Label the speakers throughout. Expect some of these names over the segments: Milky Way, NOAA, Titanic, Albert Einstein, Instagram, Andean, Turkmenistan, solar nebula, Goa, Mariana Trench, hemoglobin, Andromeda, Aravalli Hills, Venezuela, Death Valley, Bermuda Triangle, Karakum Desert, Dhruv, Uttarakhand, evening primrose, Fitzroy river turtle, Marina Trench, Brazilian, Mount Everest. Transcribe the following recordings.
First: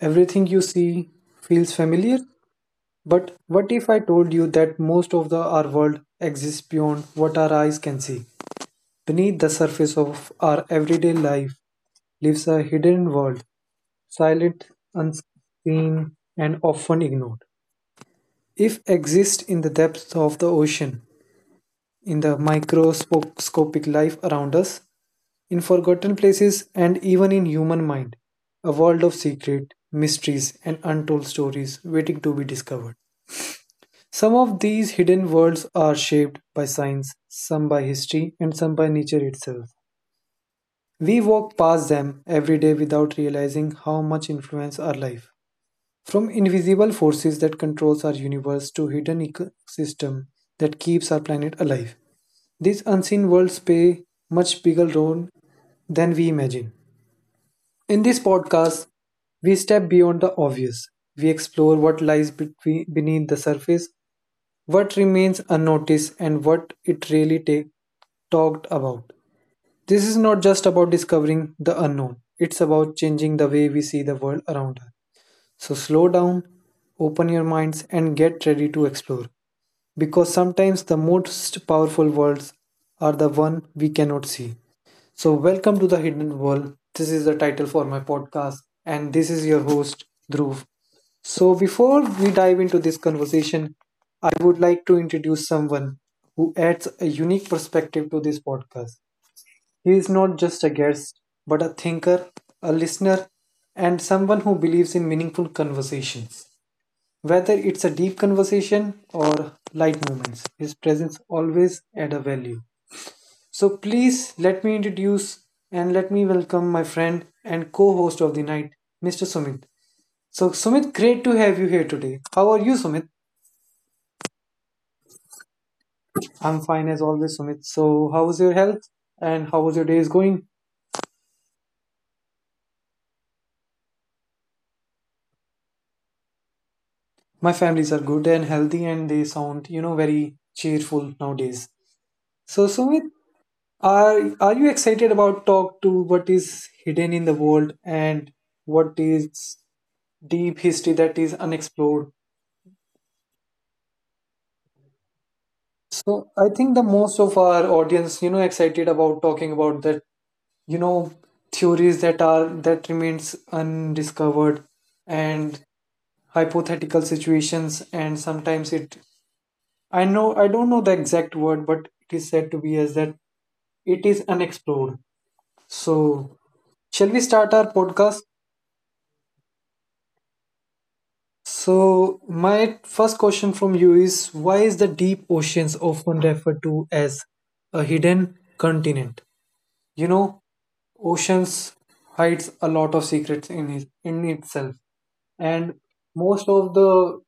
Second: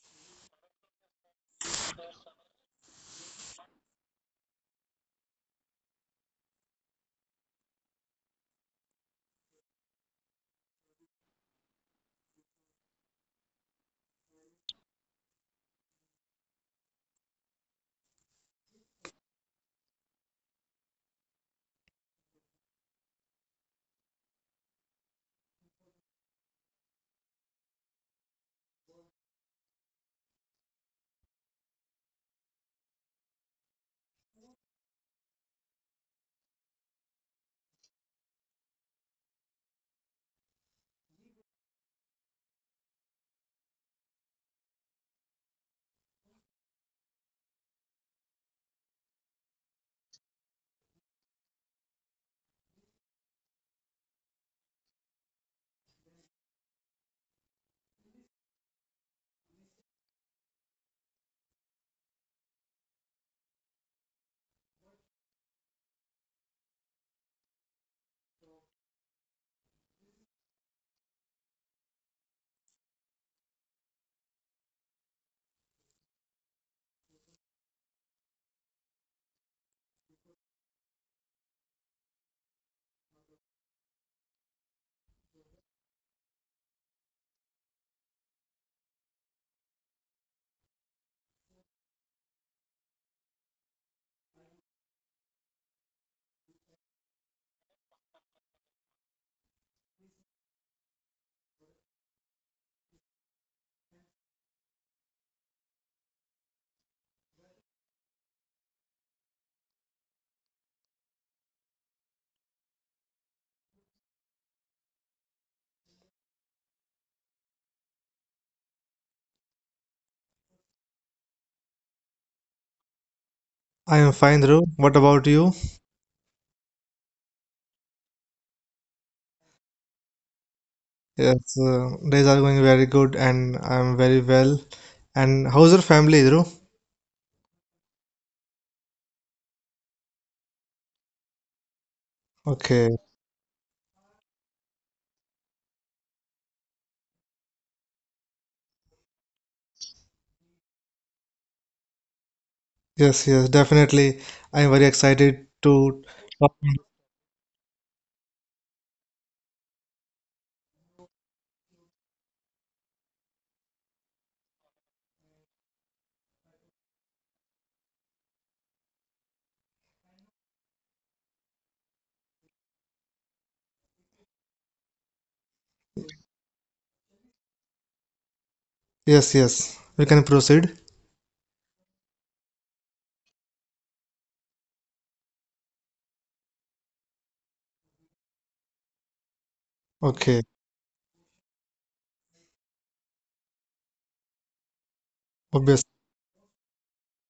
Speaker 1: Everything you see feels familiar, but what if I told you that most of our world exists beyond what our eyes can see? Beneath the surface of our everyday life lives a hidden world, silent, unseen, and often ignored. If exists in the depths of the ocean, in the microscopic life around us, in forgotten places, and even in human mind. A world of secret, mysteries, and untold stories waiting to be discovered. Some of these hidden worlds are shaped by science, some by history, and some by nature itself. We walk past them every day without realizing how much influence our life from invisible forces that controls our universe to hidden ecosystem that keeps our planet alive. These unseen worlds play much bigger role than we imagine. In this podcast, we step beyond the obvious. We explore what lies between, beneath the surface, what remains unnoticed, and what it really take, talked about. This is not just about discovering the unknown, it's about changing the way we see the world around us. So slow down, open your minds, and get ready to explore. Because sometimes the most powerful worlds are the one we cannot see. So, welcome to the Hidden World. This is the title for my podcast, and this is your host, Dhruv. So, before we dive into this conversation, I would like to introduce someone who adds a unique perspective to this podcast. He is not just a guest, but a thinker, a listener, and someone who believes in meaningful conversations. Whether it's a deep conversation or light moments, his presence always adds a value. So please let me introduce and let me welcome my friend and co-host of the night, Mr. Sumit. So Sumit, great to have you here today. How are you, Sumit?
Speaker 2: I am fine, Dhruv. What about you?
Speaker 1: I'm fine as always, Sumit. So how is your health and how was your days going?
Speaker 2: Yes, days are going very good and I'm very well. And how's your family, Dhruv?
Speaker 1: My families are good and healthy and they sound, very cheerful nowadays. So,
Speaker 2: Okay.
Speaker 1: Sumit, are you excited about talk to what is hidden in the world and what is deep history that is unexplored?
Speaker 2: Yes, yes, definitely. I'm very excited to.
Speaker 1: So, I think the most of our audience, excited about talking about that, you know, theories that are that remains undiscovered and hypothetical situations and sometimes it I know I don't know the exact word but it is said to be as that it is unexplored. So, shall we start our podcast?
Speaker 2: Yes, yes. We can proceed.
Speaker 1: So, my first question from you is why is the deep oceans often referred to as a hidden continent? You
Speaker 2: Okay,
Speaker 1: know, oceans hides a lot of secrets in it, in itself, and
Speaker 2: obvious.
Speaker 1: most of the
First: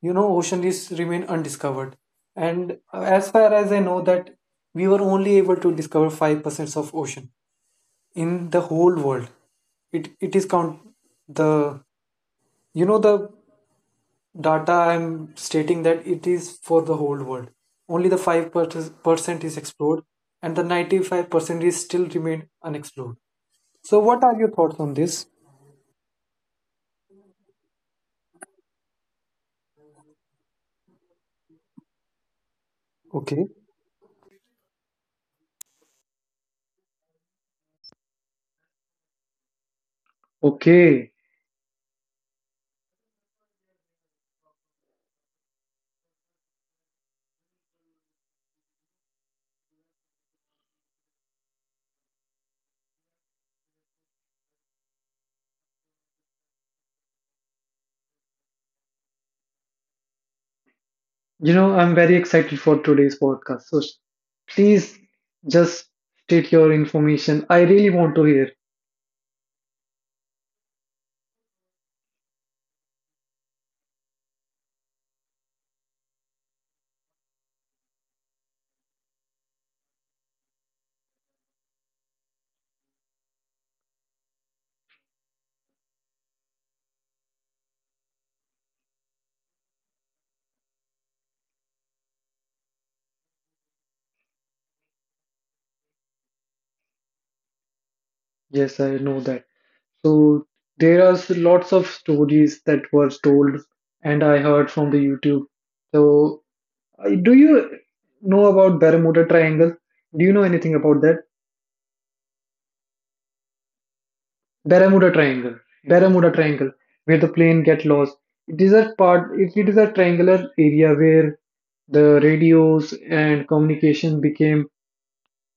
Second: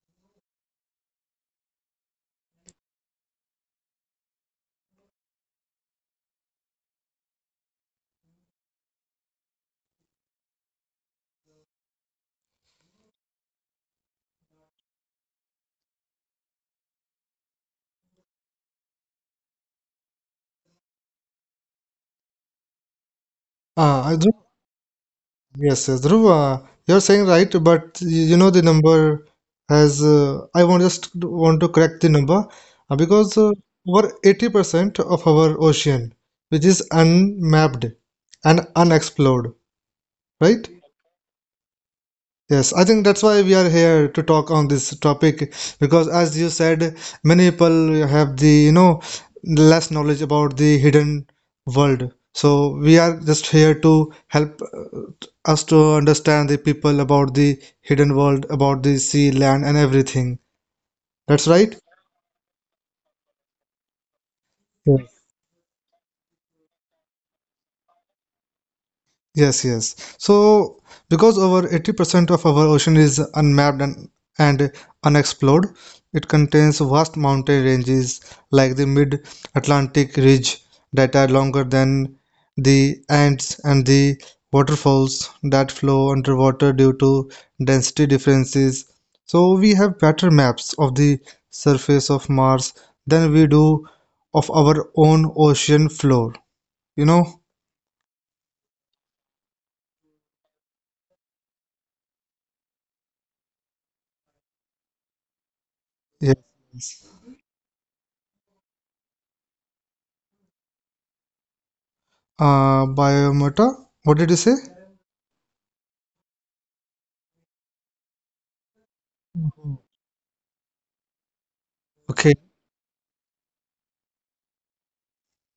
Speaker 1: ocean is remain undiscovered. And as far as I know, that we were only able to discover 5% of ocean in the whole world. It is count the the data I'm stating that it is for the whole world. Only the 5% is explored, and the 95% is still remain unexplored. So,
Speaker 2: Ah, Uh,
Speaker 1: what are your thoughts on this?
Speaker 2: Yes, yes, Dhruva, you're saying right, but you know the number has. I want just want to correct the number because
Speaker 1: Okay.
Speaker 2: uh, over 80% of our ocean, which is unmapped and unexplored, right?
Speaker 1: Okay,
Speaker 2: Yes, I think that's why we are here to talk on this topic because, as you said, many people have the, you know, less knowledge about the hidden world. So we are just here to help us to understand the people about the hidden world, about the sea, land, and everything. That's right.
Speaker 1: I'm very excited for today's podcast. So please just state your information. I really want to hear.
Speaker 2: Yes, yes. So, because over 80% of our ocean is unmapped and unexplored, it contains vast mountain ranges like the mid-Atlantic ridge that are longer than the Andes and the waterfalls that flow underwater due to density differences. So, we have better maps of the surface of Mars than we do of our own ocean floor, you know?
Speaker 1: Yes, I know that. So there are lots of stories that were told, and I heard from the YouTube.
Speaker 2: Yes.
Speaker 1: So
Speaker 2: Yes.
Speaker 1: do you know about Bermuda Triangle? Do you know anything about that?
Speaker 2: Biomota. What did you say?
Speaker 1: Bermuda Triangle. Bermuda Triangle, where the plane get lost. It is a part. It is a triangular area where the
Speaker 2: Okay,
Speaker 1: radios and communication became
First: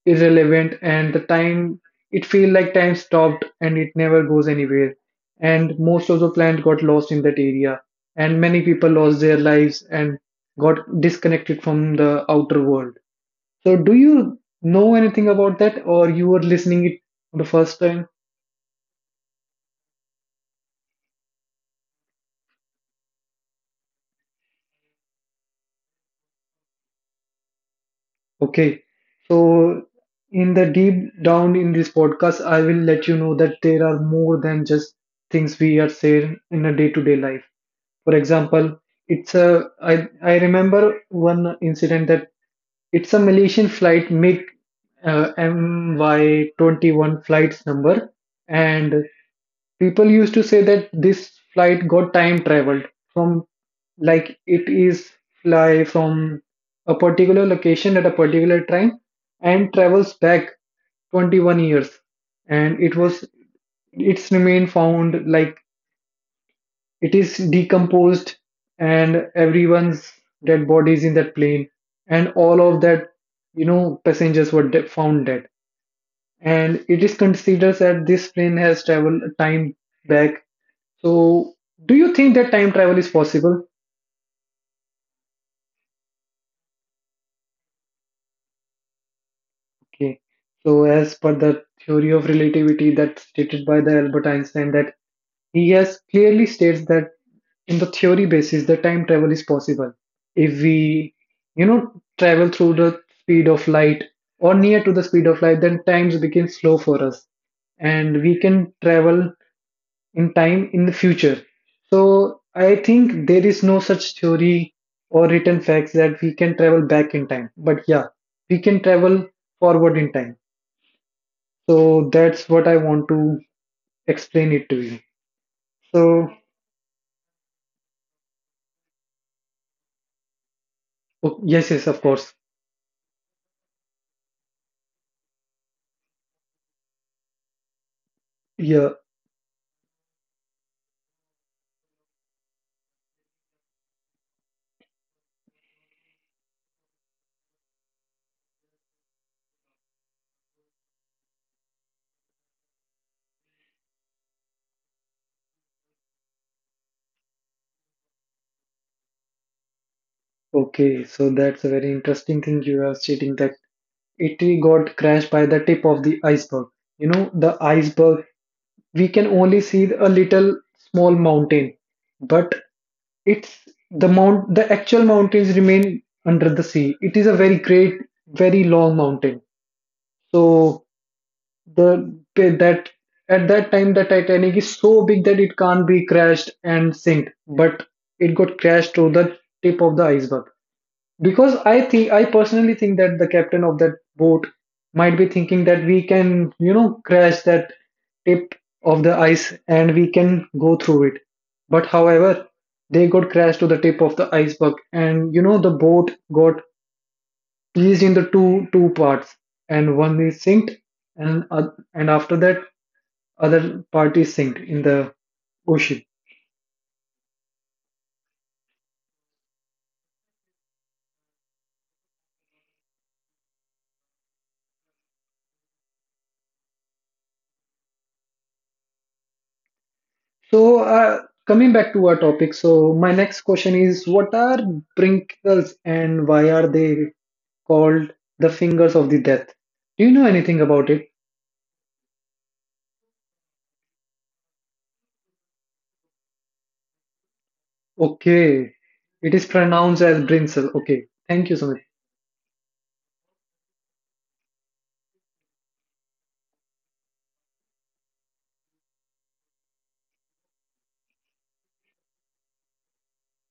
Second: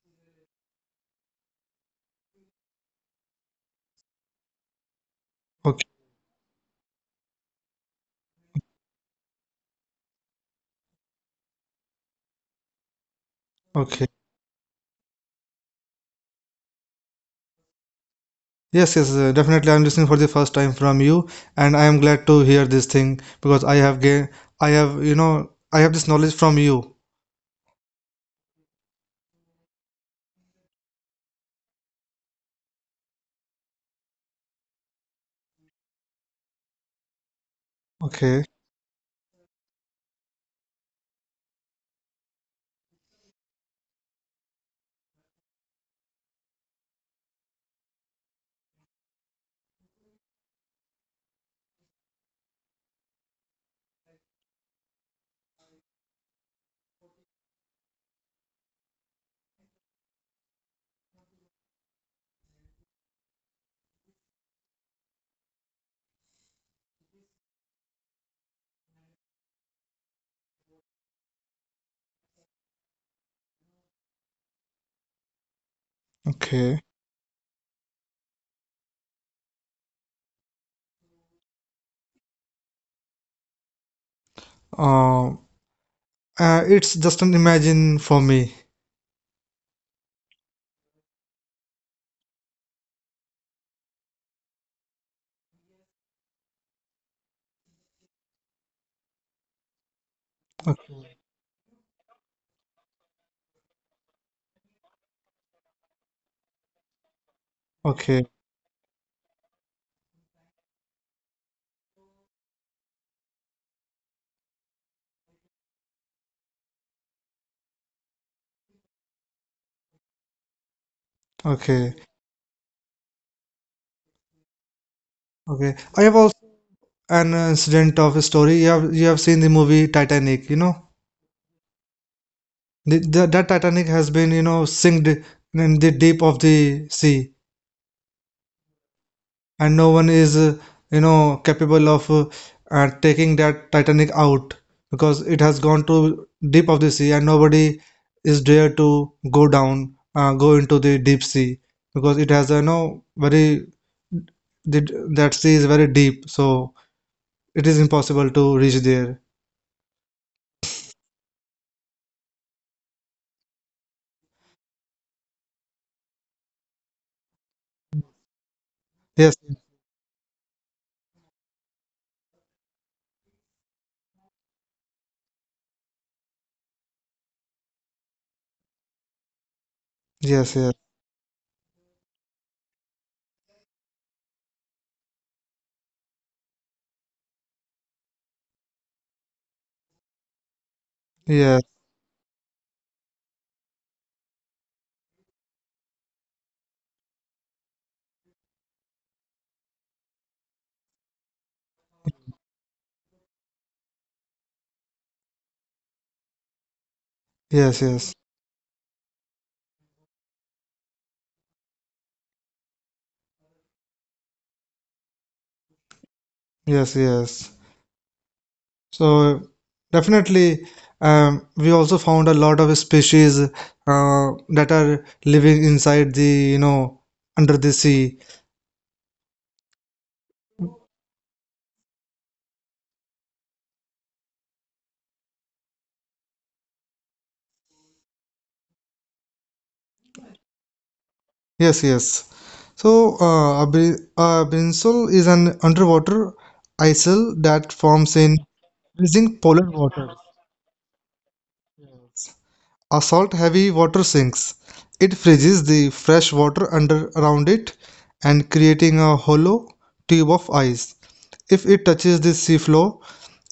Speaker 1: irrelevant and the time it feel like time stopped and it never goes anywhere and
Speaker 2: okay,
Speaker 1: most of the plant got lost in that area and many people lost their lives and got disconnected from the outer world. So do
Speaker 2: okay.
Speaker 1: you know anything about that or you were listening it for the first time?
Speaker 2: Yes, yes, definitely. I'm listening for the first time from you, and I am glad to hear this thing because I have, you know, I have this knowledge from you.
Speaker 1: Okay. So in the deep down in this podcast I will let you know that there are more than just things we are saying in a day-to-day life. For
Speaker 2: Okay,
Speaker 1: example, it's a I remember one incident that it's a Malaysian flight MiG MY21 flights number and people used to say that this flight got time traveled from like it is fly from a particular location at a particular time and travels back 21 years and it was it's remain found like it is decomposed, and everyone's dead bodies in that plane, and all of that, passengers were found dead.
Speaker 2: okay.
Speaker 1: And it is considered that this plane has traveled time back. So, do you think that time travel is possible?
Speaker 2: Um, it's just an imagine for me.
Speaker 1: Okay. So, as per the theory of relativity that's stated by the Albert Einstein, that he has clearly states that in the theory basis, the time travel is possible if
Speaker 2: Okay,
Speaker 1: we, travel through the speed of light or near to the speed of light, then times become slow for us, and
Speaker 2: okay,
Speaker 1: we can travel in time in the future. So I think there is no such theory or written facts that we can travel back in time, but yeah, we can travel forward in time.
Speaker 2: okay.
Speaker 1: So that's what I want to explain it to you.
Speaker 2: Okay. I have
Speaker 1: So
Speaker 2: also an incident of a story. You have seen the movie Titanic, you know,
Speaker 1: yes, yes, of course.
Speaker 2: that Titanic has been, you know, sinked in the deep of the sea.
Speaker 1: Yeah.
Speaker 2: And no one is you know capable of taking that Titanic out because it has gone to deep of the sea, and nobody is dare to go down, go into the deep sea because it has a you know very the, that sea is very deep, so it is impossible to reach there.
Speaker 1: Okay. So that's a very interesting thing you are stating that it got crashed by the tip of the iceberg. You know, the iceberg, we can
Speaker 2: Yes,
Speaker 1: only see a little small mountain, but it's the actual mountains remain under the sea. It is a very great, very long mountain.
Speaker 2: yes, yes,
Speaker 1: So the that at that time the Titanic is so big that it can't be crashed and sink, but it got crashed to the tip of the iceberg. Because
Speaker 2: yes,
Speaker 1: I personally think that the captain of that boat might be thinking that we can, crash that tip of the ice and we can go through it. But however, they got crashed to the tip of the iceberg, and you know the boat got
Speaker 2: yes,
Speaker 1: pieced
Speaker 2: yes,
Speaker 1: into two parts, and one is sinked, and uh, and after that other parties sink in the ocean.
Speaker 2: yes, yes. So definitely, we also found a lot of species that are living inside the you know under the sea.
Speaker 1: So, coming back to our topic, so my next question is what are brinkles and why are they called the fingers of the death? Do you know anything about it?
Speaker 2: Yes, yes. So a brinsol is an underwater icicle that forms in
Speaker 1: Okay, it
Speaker 2: freezing
Speaker 1: is
Speaker 2: polar
Speaker 1: pronounced
Speaker 2: water.
Speaker 1: as brinsel. Okay, thank you so much.
Speaker 2: A salt-heavy water sinks. It freezes the fresh water under around it and creating a hollow tube of ice. If it touches the seafloor,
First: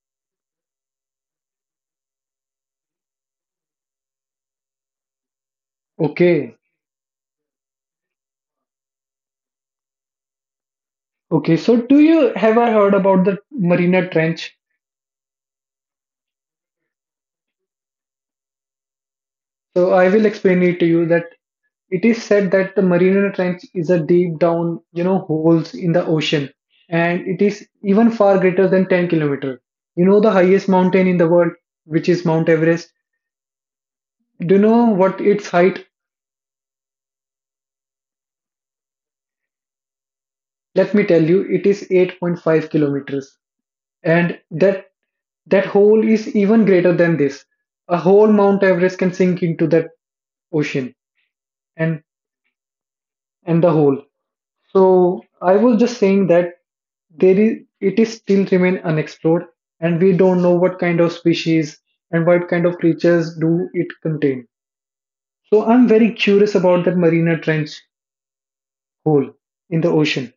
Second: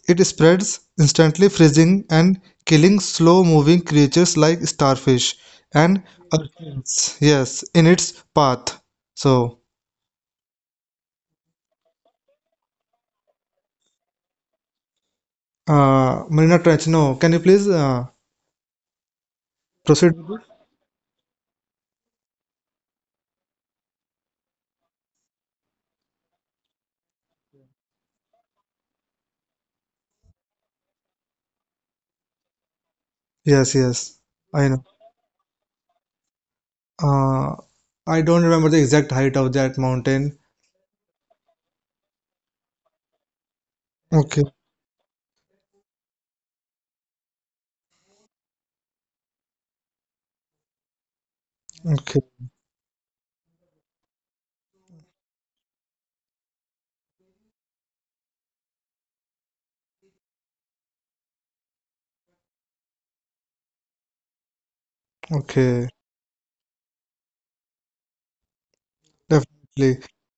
Speaker 2: it spreads instantly freezing and killing slow-moving creatures like starfish and
Speaker 1: Okay,
Speaker 2: urchins. Yes, in its path. So,
Speaker 1: okay, so do you have I heard about the Marina Trench?
Speaker 2: Marina Trench, no, can you please
Speaker 1: So, I
Speaker 2: proceed?
Speaker 1: will explain it to you that it is said that the Mariana Trench is a deep down, holes in the ocean, and it is even far greater than 10 kilometer. You know the highest mountain in the world, which is Mount Everest.
Speaker 2: Yes, yes,
Speaker 1: Do you
Speaker 2: I know.
Speaker 1: know what its height?
Speaker 2: Uh, I don't remember the exact height of that mountain.
Speaker 1: Let me tell you, it is 8.5 kilometers, and
Speaker 2: Okay,
Speaker 1: that hole is even greater than this. A whole Mount Everest can sink into that ocean and
Speaker 2: okay,
Speaker 1: and the hole. So I was just saying that there is it is still remain unexplored, and we don't know what kind of species and what kind of creatures do it contain. So
Speaker 2: okay.
Speaker 1: I'm very curious about that Marina Trench hole in the
Speaker 2: Definitely.
Speaker 1: ocean.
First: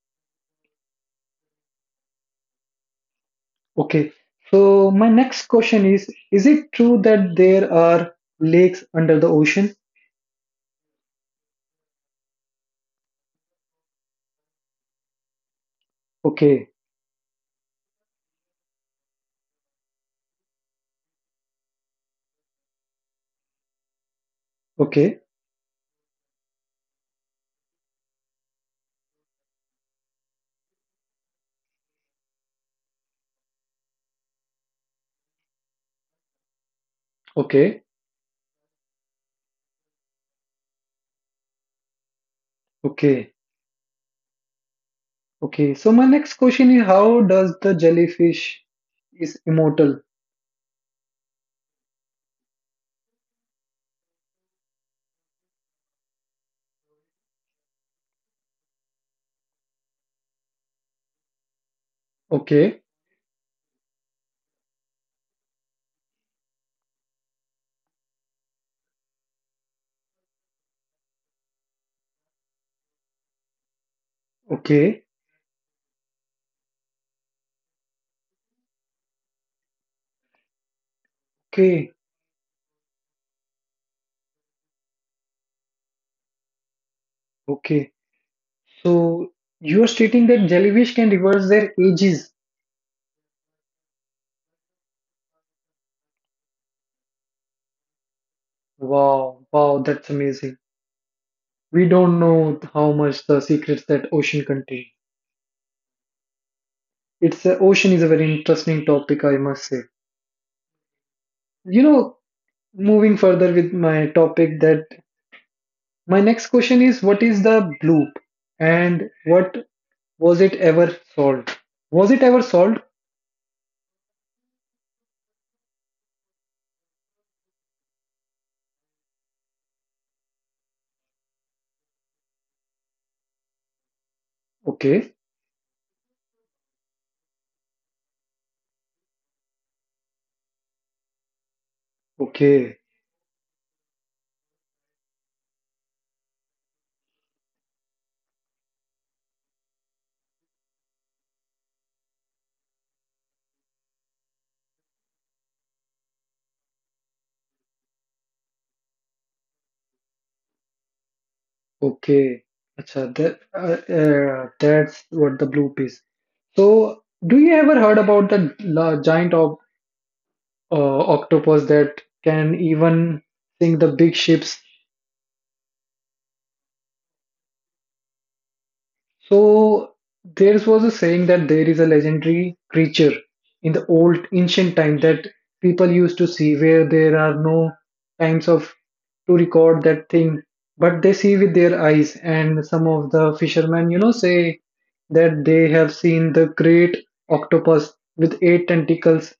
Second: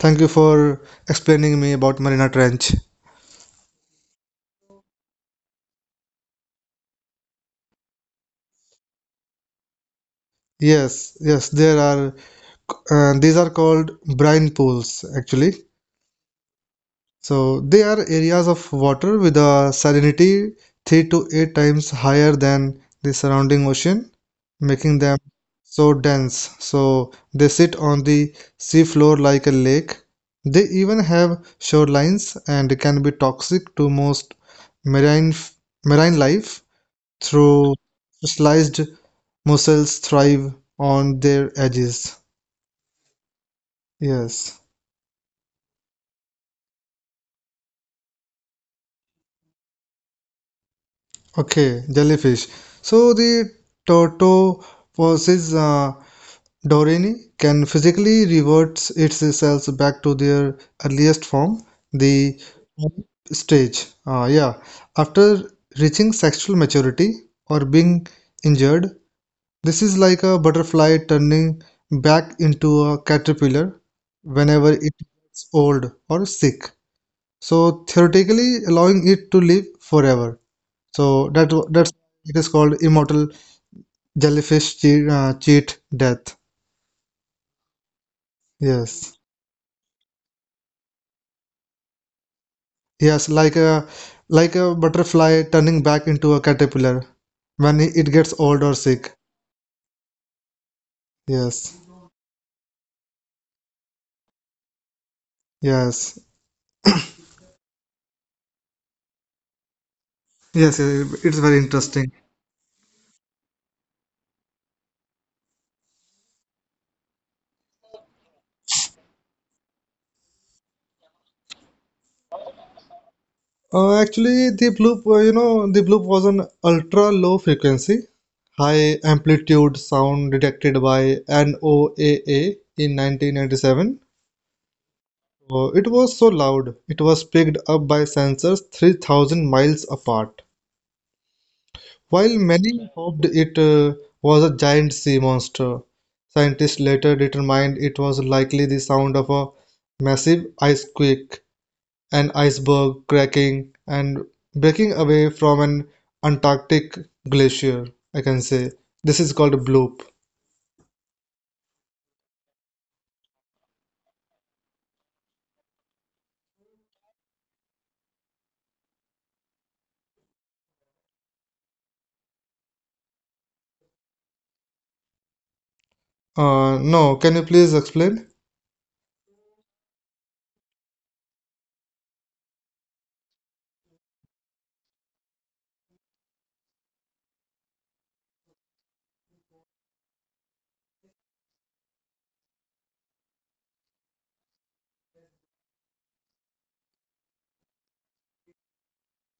Speaker 2: Thank you for explaining me about Marina Trench.
Speaker 1: Okay. So my next question is it true that there are lakes under the ocean?
Speaker 2: Yes, yes, there are, these are called brine pools actually.
Speaker 1: Okay.
Speaker 2: So they are areas of water with a salinity 3 to 8 times higher than the surrounding ocean, making them
Speaker 1: Okay.
Speaker 2: so dense. So they sit on the seafloor like a lake. They even have shorelines and can be toxic to most marine marine life through
Speaker 1: Okay.
Speaker 2: specialized mussels thrive on their edges.
Speaker 1: Okay.
Speaker 2: Yes.
Speaker 1: Okay. So my next question is: How does the jellyfish is immortal?
Speaker 2: Okay, jellyfish. So the tortoise versus Dorene can physically revert its cells back to their earliest form, the
Speaker 1: Okay.
Speaker 2: stage. Yeah, after reaching sexual maturity or being injured, this is like a butterfly turning back into a caterpillar whenever it
Speaker 1: Okay.
Speaker 2: gets old or sick. So theoretically allowing it to live forever. So
Speaker 1: Okay,
Speaker 2: that's it is called immortal jellyfish cheat death.
Speaker 1: okay.
Speaker 2: Yes,
Speaker 1: So you are stating that jellyfish can reverse their ages.
Speaker 2: yes, like a butterfly turning back into a caterpillar when it gets old or sick.
Speaker 1: Wow, wow, that's amazing.
Speaker 2: Yes,
Speaker 1: We don't know how much the secrets that ocean contain.
Speaker 2: yes,
Speaker 1: It's ocean is a very interesting topic, I must say.
Speaker 2: yes. Yes, it's very
Speaker 1: You
Speaker 2: interesting.
Speaker 1: know, moving further with my topic, that my next question is, what is the bloop, and what was it ever solved? Was it ever solved?
Speaker 2: Actually, the bloop, you know, the bloop was an ultra low frequency, high amplitude sound detected by NOAA in 1997.
Speaker 1: Okay,
Speaker 2: It was so loud, it was picked up by sensors 3,000 miles apart. While
Speaker 1: okay,
Speaker 2: many hoped it was a giant sea monster, scientists later determined it was likely the sound of a massive icequake, an iceberg cracking and breaking away from an Antarctic glacier. I can say this is called a bloop.
Speaker 1: okay. Acha, that, that's what the bloop is. So, do you ever heard about the giant uh, octopus that can even sink the big ships?
Speaker 2: No, can you please explain?
Speaker 1: So there was a saying that there is a legendary creature in the old ancient time that people used to see where there are no times of to record that thing, but they see with their eyes. And some of the fishermen, say that they have seen the great octopus with 8 tentacles.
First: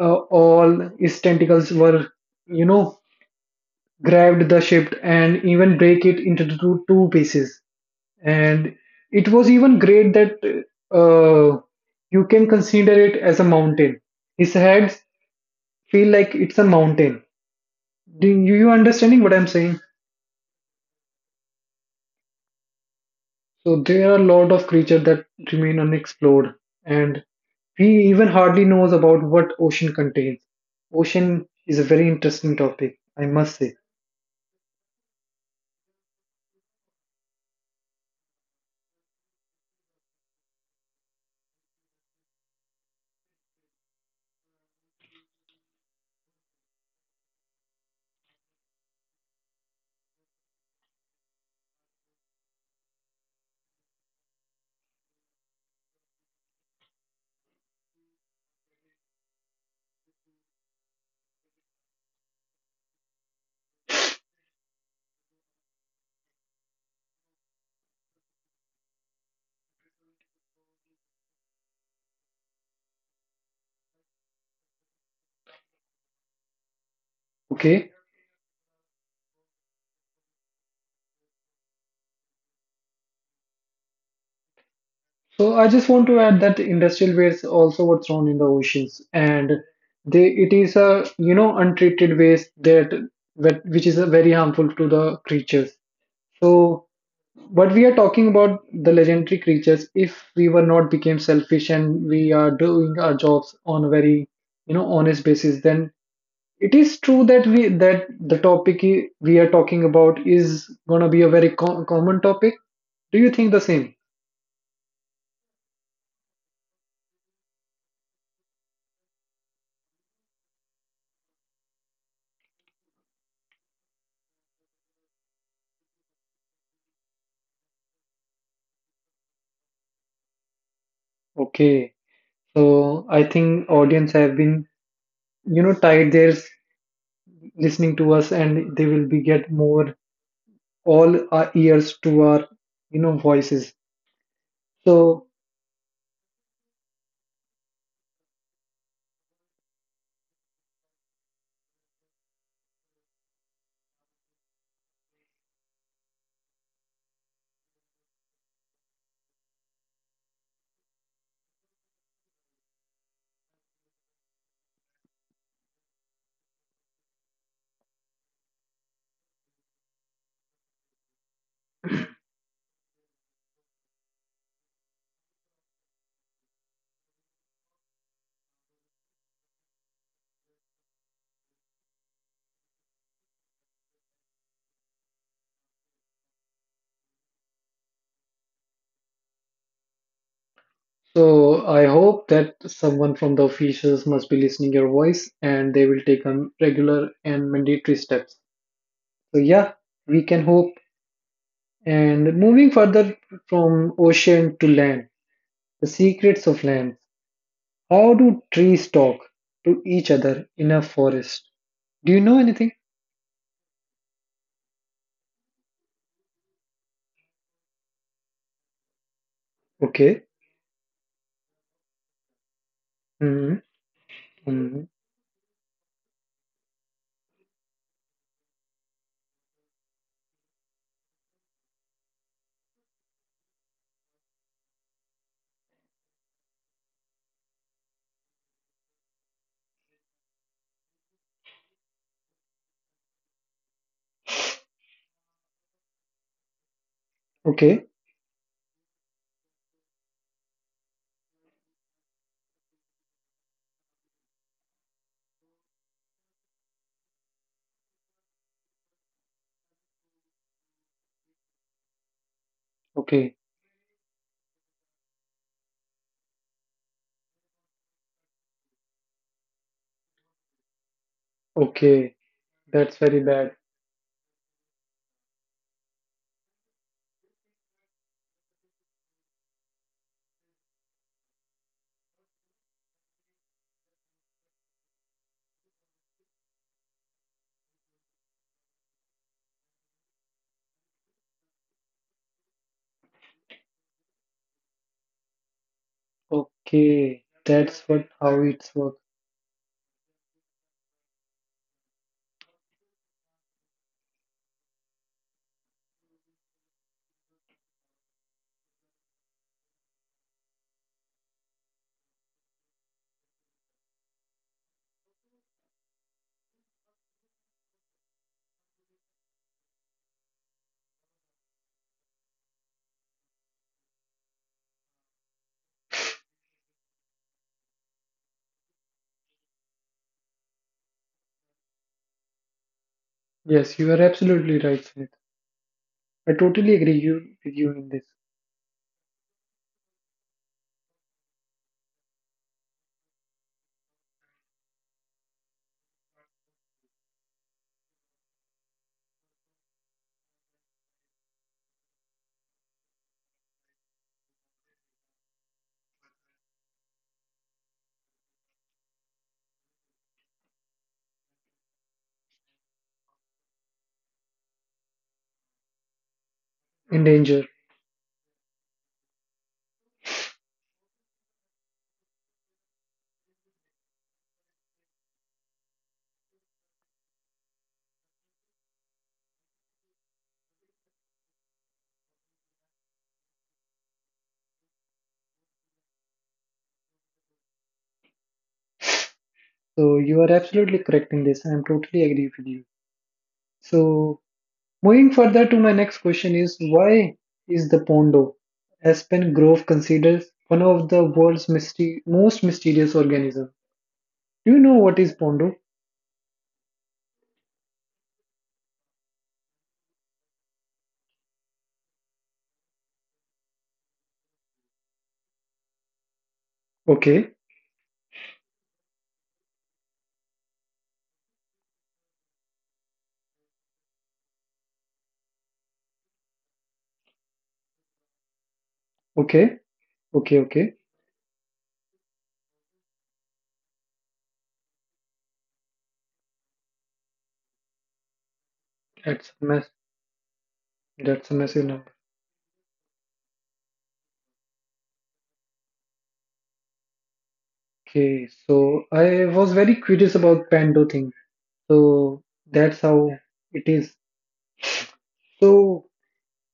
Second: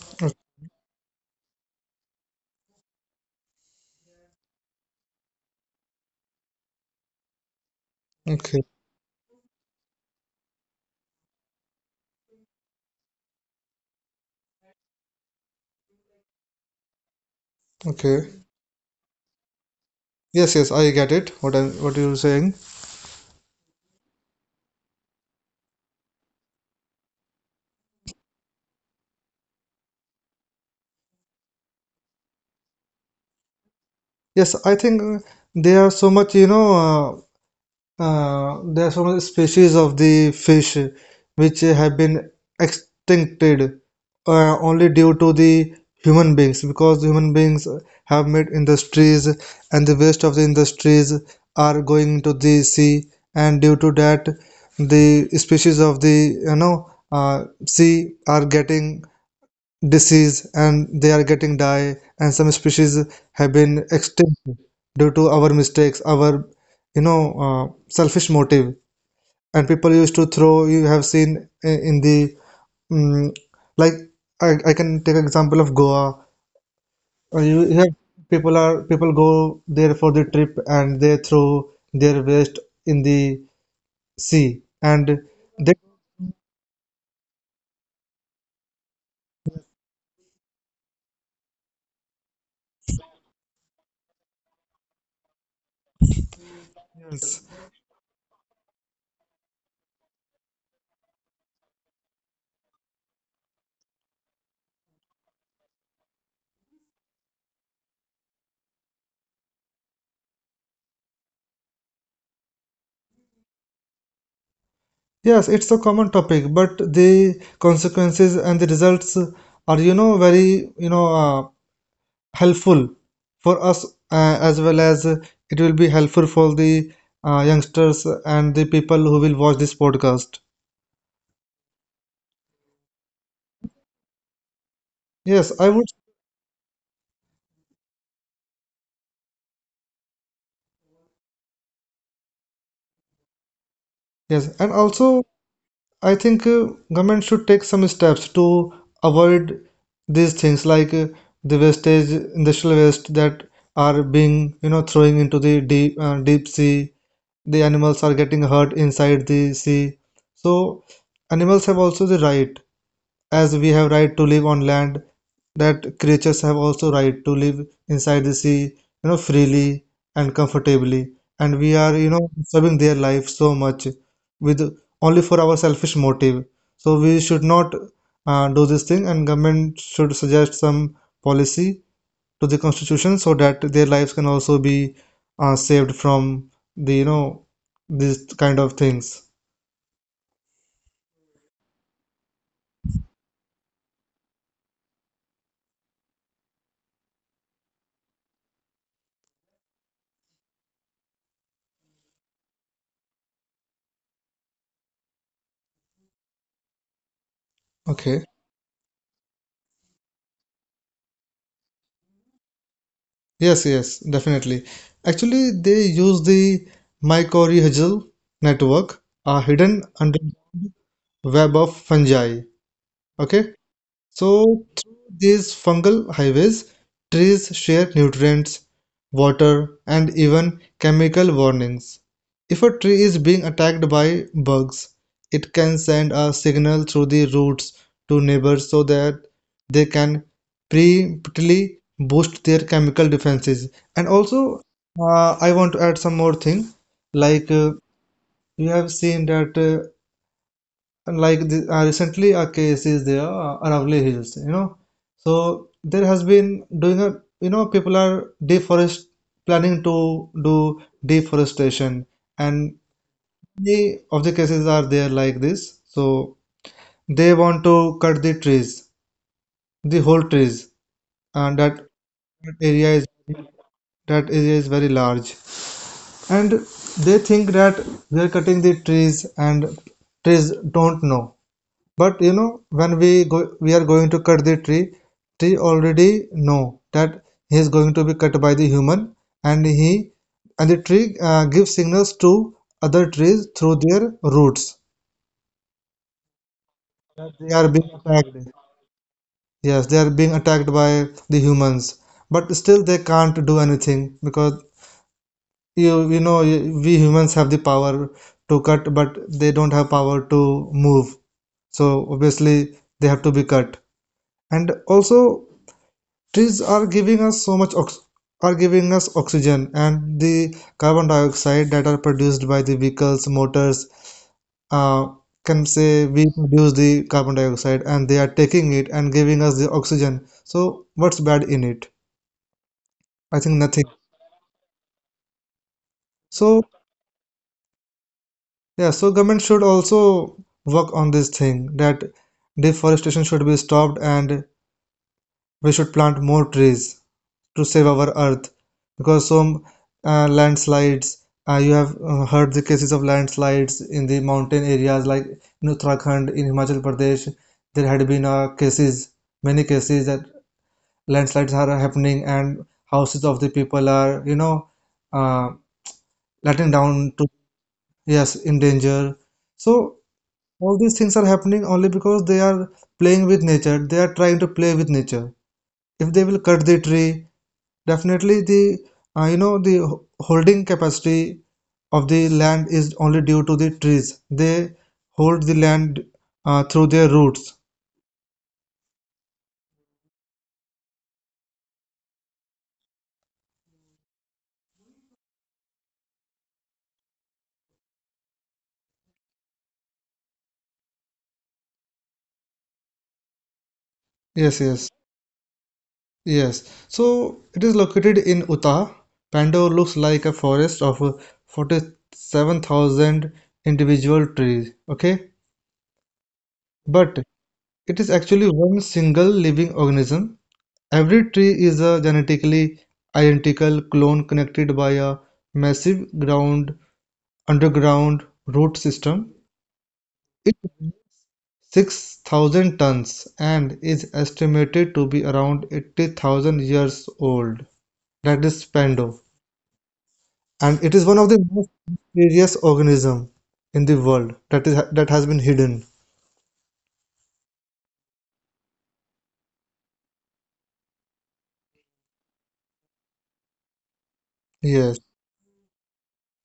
Speaker 1: All his tentacles were, you know, grabbed the ship and even break it into two pieces.
Speaker 2: Okay,
Speaker 1: And it was even great that uh, you can consider it as a mountain. His head feel like it's a mountain. Do
Speaker 2: okay.
Speaker 1: you understanding what I'm saying?
Speaker 2: Yes, yes, I get it. What you're saying.
Speaker 1: So there are a lot of creatures that remain unexplored, and we even hardly knows about what ocean contains. Ocean is a very interesting topic, I must say.
Speaker 2: Yes, I think there are so much, you know, there are so much species of the fish which have been extincted only due to the human beings because the human beings have made industries and the waste of the industries are going to the sea, and due to that the species of the you know sea are getting disease and they are getting die, and some species have been extinct due to our mistakes our you know selfish motive, and people used to throw you have seen in the mm like I can take example of Goa. You
Speaker 1: Okay.
Speaker 2: have people are people go there for the trip and they throw their waste in the sea, and
Speaker 1: So I just want to add that industrial waste also were thrown in the oceans, and they it is a you know untreated waste that which is a very harmful to the creatures. So
Speaker 2: they.
Speaker 1: what we are talking about the legendary creatures, if we were not became selfish and we are doing our jobs on a very honest basis, then it is true that we that the topic I- we are talking about is gonna be a very co common topic. Do you think the same?
Speaker 2: Yes, it's a common topic, but the consequences and the results are, you know, very, you know, helpful for us, as well as it will be helpful for the youngsters and the people who will watch this podcast.
Speaker 1: Okay. So I think audience have been,
Speaker 2: Yes, I would.
Speaker 1: tied there listening to us and they will be get more all our ears to our, voices.
Speaker 2: Yes, and also
Speaker 1: So
Speaker 2: I think government should take some steps to avoid these things like the wastage, industrial waste that are being, you know, throwing into the deep sea, the animals are getting hurt inside the sea, so animals have also the right as we have right to live on land, that creatures have also right to live inside the sea, you know, freely and comfortably, and we are you know disturbing their life so much with only for our selfish motive, so we should not do this thing and government should suggest some policy to the constitution so that their lives can also be saved from the you know these kind of things.
Speaker 1: so I hope that someone from the officials must be listening your voice and they will take on regular and mandatory steps. So yeah, we can hope. And moving further from ocean to land, the secrets of land. How
Speaker 2: Okay,
Speaker 1: do trees talk to each other in a forest? Do you know anything?
Speaker 2: yes, yes, definitely. Actually they use the mycorrhizal network, hidden under
Speaker 1: Okay.
Speaker 2: web of fungi. Okay.
Speaker 1: Mhm,
Speaker 2: So,
Speaker 1: mhm.
Speaker 2: through these fungal highways, trees share nutrients, water, and even chemical warnings. If a tree is being attacked by bugs, it can send a signal through the roots to neighbors so that they can preemptively boost their chemical defenses. And also, I want to add some more thing. Like
Speaker 1: Okay,
Speaker 2: you have seen that recently a case is there, Aravalli Hills, you know, so there has been doing a you know people are deforest planning to do deforestation, and
Speaker 1: okay,
Speaker 2: many of the cases are there like this, so they want to cut the trees, the whole trees, and that,
Speaker 1: okay.
Speaker 2: that
Speaker 1: That's
Speaker 2: area is
Speaker 1: very bad.
Speaker 2: that area is very large, and they think that they're cutting the trees and trees don't know. But you know, when we go, we are going to cut the tree, tree already know that he is going to be cut by the human, and he and the tree gives signals to other trees through their roots.
Speaker 1: Okay,
Speaker 2: They are
Speaker 1: that's
Speaker 2: being
Speaker 1: what how
Speaker 2: attacked.
Speaker 1: it's work.
Speaker 2: Yes, they are being attacked by the humans, but still they can't do anything because you know we humans have the power to cut, but they don't have power to move. So obviously they have to be cut. And also trees are giving us so much ox are giving us oxygen, and the carbon dioxide that are produced by the vehicles motors, uh, can say we produce the carbon dioxide and they are taking it and giving us the oxygen, so what's bad in it? I think
Speaker 1: Yes,
Speaker 2: nothing.
Speaker 1: you are absolutely right, Smith. I
Speaker 2: So
Speaker 1: totally agree with you in this.
Speaker 2: yeah, so government should also work on this thing that deforestation should be stopped and we should plant more trees to save our earth, because some landslides, you have heard the cases of landslides in the mountain areas like in Uttarakhand, in Himachal Pradesh, there had been cases, many cases that landslides are happening and houses of the people are you know uh, letting down
Speaker 1: In
Speaker 2: to.
Speaker 1: danger.
Speaker 2: Yes, in danger. So all these things are happening only because they are playing with nature, they are trying to play with nature. If they will cut the tree, definitely the you know the holding capacity of the land is only due to the trees. They hold the land through their roots.
Speaker 1: So you are absolutely correct in this. I am totally agree with you. So moving further to my next question is why is the Pondo Aspen Grove considered one of the world's most mysterious organism? Do you
Speaker 2: Yes,
Speaker 1: know
Speaker 2: yes,
Speaker 1: what is Pondo?
Speaker 2: yes. So it is located in Utah. Pando looks like a forest of 47,000 individual trees. Okay, but
Speaker 1: Okay,
Speaker 2: it is actually one single living organism. Every tree is a genetically identical clone connected by a massive ground underground root system.
Speaker 1: okay, okay,
Speaker 2: It
Speaker 1: okay.
Speaker 2: weighs 6,000 tons and is estimated to be around 80,000 years old. That is Pando,
Speaker 1: That's a mess.
Speaker 2: and it is one
Speaker 1: That's a
Speaker 2: of the
Speaker 1: massive
Speaker 2: most
Speaker 1: number.
Speaker 2: mysterious organism in the world that is that has been hidden.
Speaker 1: Okay, so I was very curious about Pando thing. So that's how it is.
Speaker 2: Yes.
Speaker 1: So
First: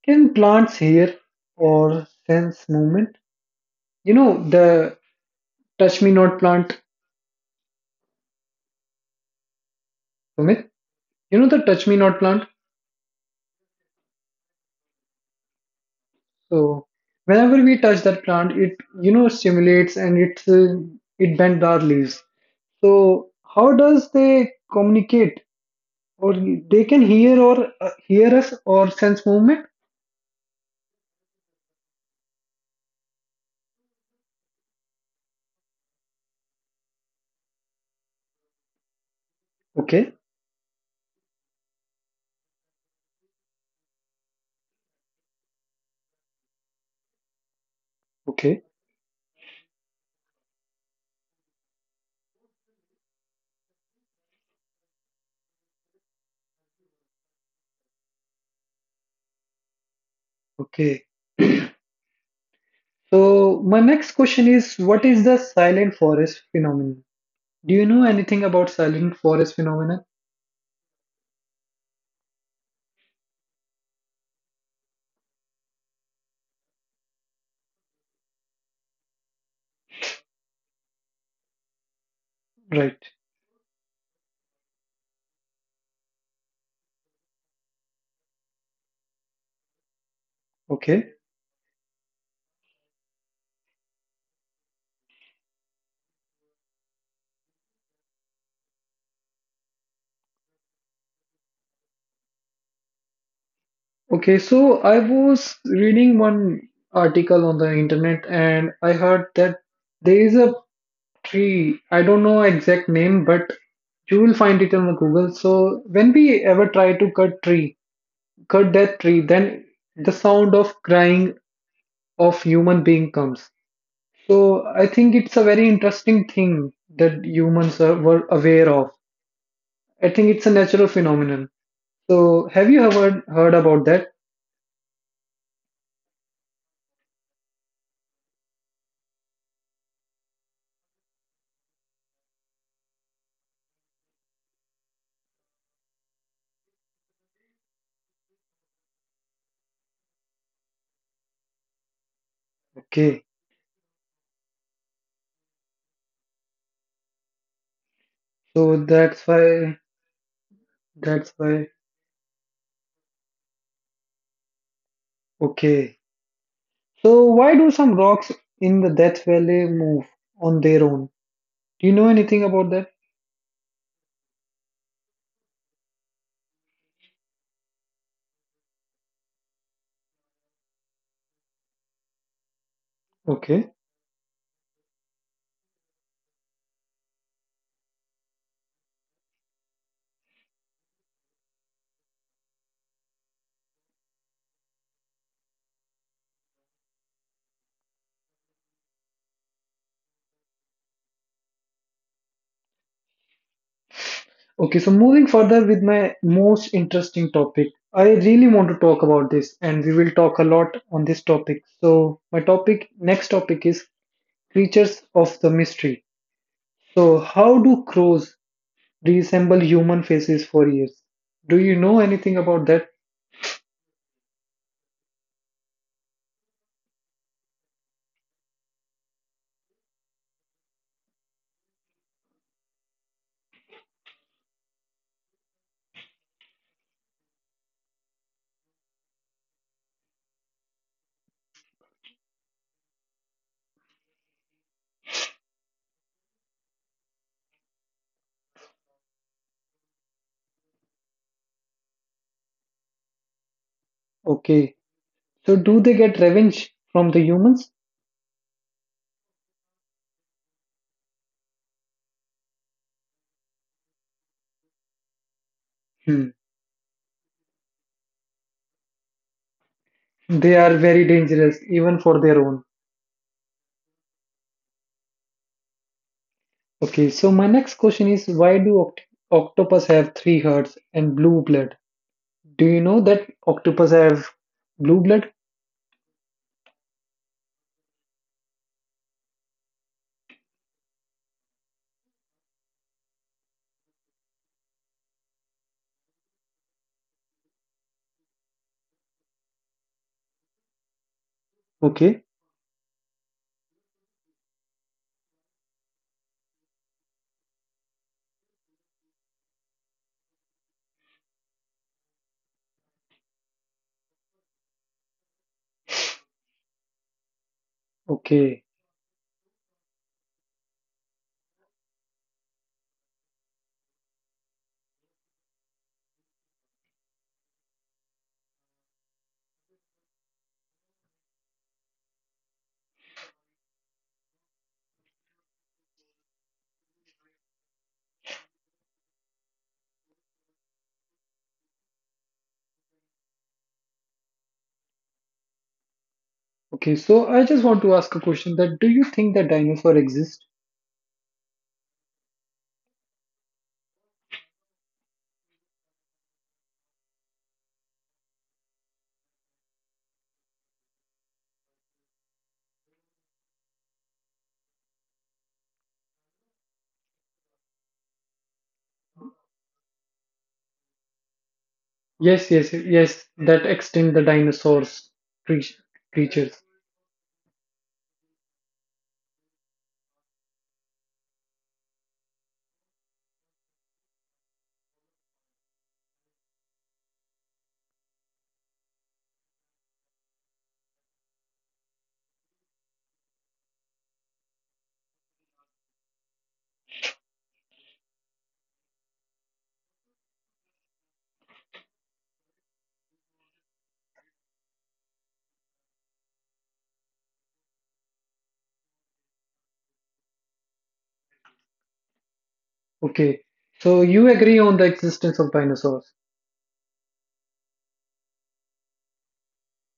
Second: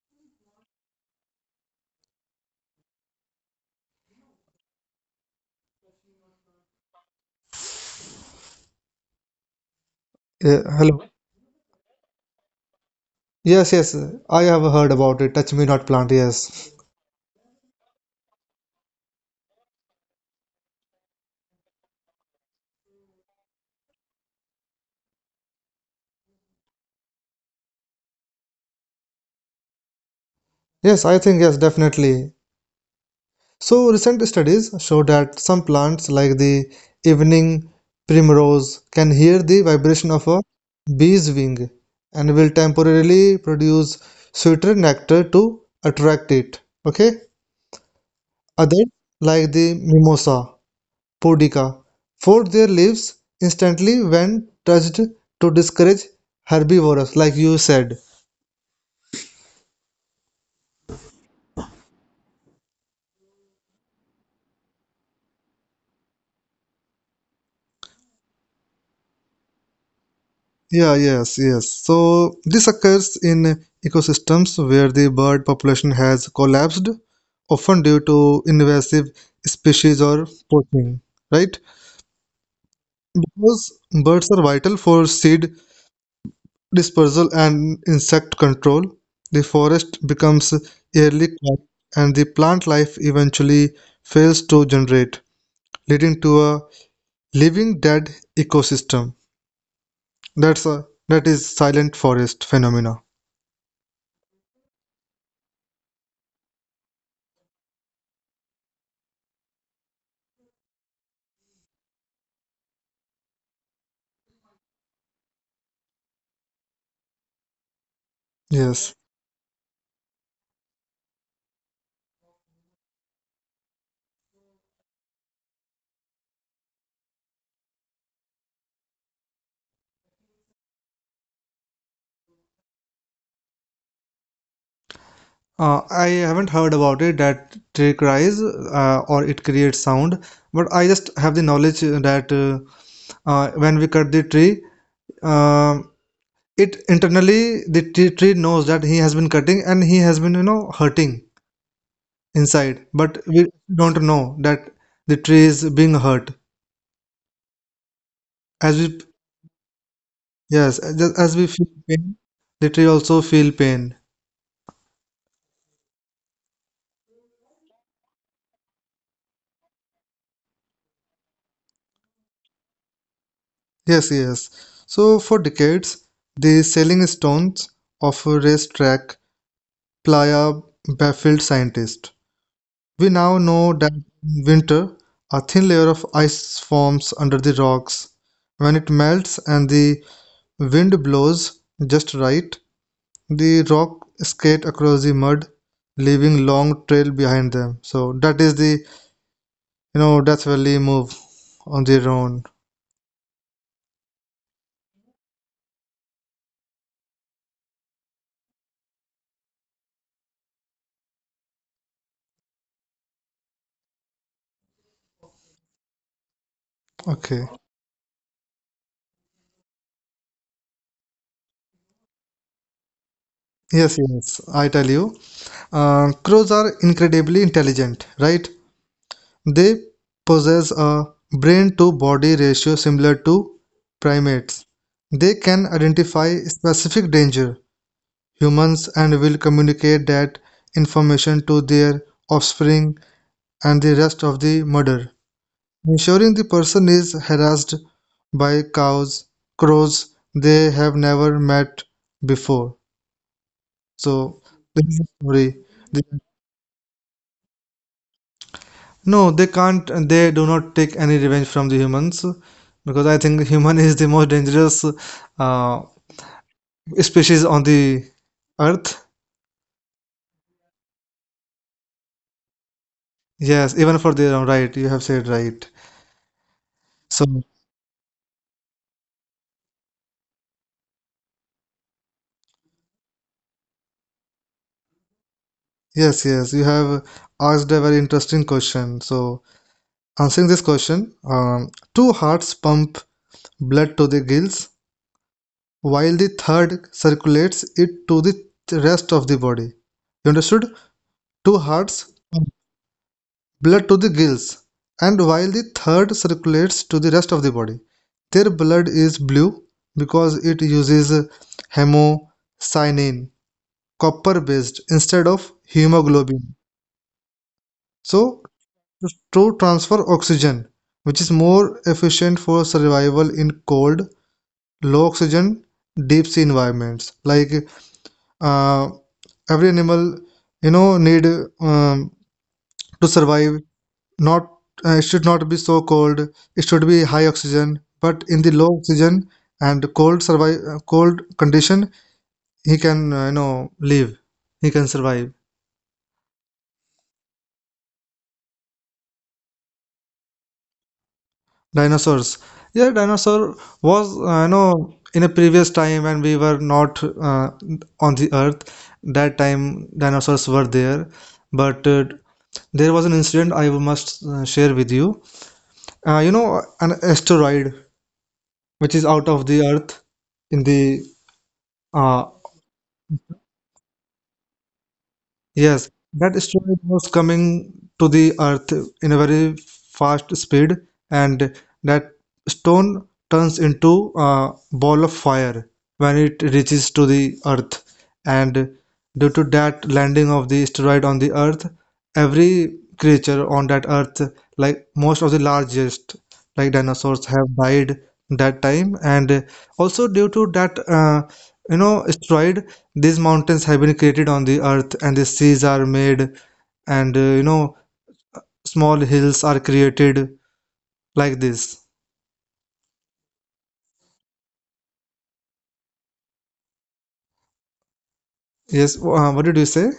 Speaker 1: can plants hear or sense movement? You know the touch me not plant,
Speaker 2: Yeah,
Speaker 1: Sumit.
Speaker 2: hello.
Speaker 1: You know the touch me not plant.
Speaker 2: Yes, yes. I have heard about it. Touch me not plant. Yes.
Speaker 1: So whenever we touch that plant, it stimulates and it bends our leaves. So how does they communicate? Or they can hear or hear us or sense movement?
Speaker 2: Yes, I think yes, definitely. So recent studies show that some plants like the evening primrose can hear the
Speaker 1: Okay.
Speaker 2: vibration of a bee's wing and will temporarily produce sweeter nectar to attract it. Okay?
Speaker 1: Okay.
Speaker 2: Others like the mimosa podica fold their leaves instantly when touched to discourage herbivores like you said.
Speaker 1: Okay. So my next question is, what is the silent forest phenomenon? Do you know anything about silent forest phenomenon?
Speaker 2: Yeah, yes, yes. So this occurs in ecosystems where the bird population has collapsed, often due to invasive species or poaching, right?
Speaker 1: Right.
Speaker 2: Because birds are vital for seed dispersal and insect control, the forest becomes
Speaker 1: Okay.
Speaker 2: eerily quiet and the plant life eventually fails to generate, leading to a living dead ecosystem. That is silent forest phenomena.
Speaker 1: Okay. So I was reading one article on the internet and I heard that there is a tree. I don't know exact name, but you will find it on the Google. So when we ever try to cut that
Speaker 2: Yes.
Speaker 1: tree, then the sound of crying of human being comes. So I think it's a very interesting thing that humans were aware of. I think it's a natural phenomenon. So have you ever heard about that?
Speaker 2: I haven't heard about it that tree cries or it creates sound, but I just have the knowledge that when we cut the tree, um it internally the tree knows that he has been cutting and he has been hurting inside,
Speaker 1: Okay.
Speaker 2: but we don't know that the tree is being hurt.
Speaker 1: So
Speaker 2: As we
Speaker 1: that's why
Speaker 2: yes, as
Speaker 1: that's
Speaker 2: as we
Speaker 1: why
Speaker 2: feel pain, the tree also feel pain.
Speaker 1: Okay. So why do some rocks in the Death Valley move on their own? Do you know anything about that?
Speaker 2: Yes, yes. So for decades, the selling stones of a racetrack Playa baffled scientists. We now
Speaker 1: Okay.
Speaker 2: know that in winter, a thin layer of ice forms under the rocks. When it melts and the wind blows just right, the rock skate across the mud, leaving long trail behind them. So that is the Death Valley move on their own.
Speaker 1: Okay, so moving further with my most interesting topic. I really want to talk about this and we will talk a lot on this topic. So my topic next topic is creatures of the mystery. So,
Speaker 2: Okay.
Speaker 1: how do crows resemble human faces for years? Do you know anything about that?
Speaker 2: Yes, yes, I tell you. Crows are incredibly intelligent, right? They possess a brain-to-body ratio similar to primates; they can identify specific danger humans and will communicate that information to their offspring and the rest of the murder. Ensuring the person is harassed by cows, crows they have never met before. So
Speaker 1: Okay.
Speaker 2: this is the story.
Speaker 1: So, do they
Speaker 2: The
Speaker 1: get revenge from the humans?
Speaker 2: No, they can't. They do not take any revenge from the humans because I think human is the most dangerous uh,
Speaker 1: Hmm.
Speaker 2: species on the earth.
Speaker 1: They are very dangerous, even for their own.
Speaker 2: Yes, even for their own right. You have said right.
Speaker 1: Okay. So,
Speaker 2: So
Speaker 1: my next question is why do octopus have three hearts and blue blood? Do you know that octopus have blue blood?
Speaker 2: yes, yes, you have asked a very interesting question. So answering this question, two hearts pump blood to the gills while the third circulates it to the rest of the body. You understood? Two hearts
Speaker 1: Okay.
Speaker 2: blood to the gills and while the third circulates to the rest of the body. Their blood is blue because it uses hemocyanin, copper based, instead of hemoglobin. So,
Speaker 1: Okay.
Speaker 2: to transfer oxygen, which is more efficient for survival in cold, low oxygen, deep sea environments. Like uh, every animal, you know, need um, to survive not it should not be so cold, it should be high oxygen, but in the low oxygen and cold survive cold condition he can live, he can survive
Speaker 1: Okay. So, I just want to ask a question that do you think that dinosaur exist?
Speaker 2: dinosaurs, yeah, dinosaur was in a previous time when we were not on the earth, that time dinosaurs were there, but there was an incident I must share with you. You know An asteroid which is out of the earth in the uh,
Speaker 1: Yes, yes, yes. That extinct the dinosaurs crea-
Speaker 2: Yes, that
Speaker 1: creatures.
Speaker 2: asteroid was coming to the Earth in a very fast speed, and that stone turns into a ball of fire when it reaches to the Earth. And due to that landing of the asteroid on the Earth, every creature on that Earth, like most of the largest, like dinosaurs, have died that time. And also due to that, asteroid, these mountains have been created on the earth and the seas are made, and small hills are created like this.
Speaker 1: Okay. So you agree on the existence of dinosaurs.
Speaker 2: Yes, what did you say?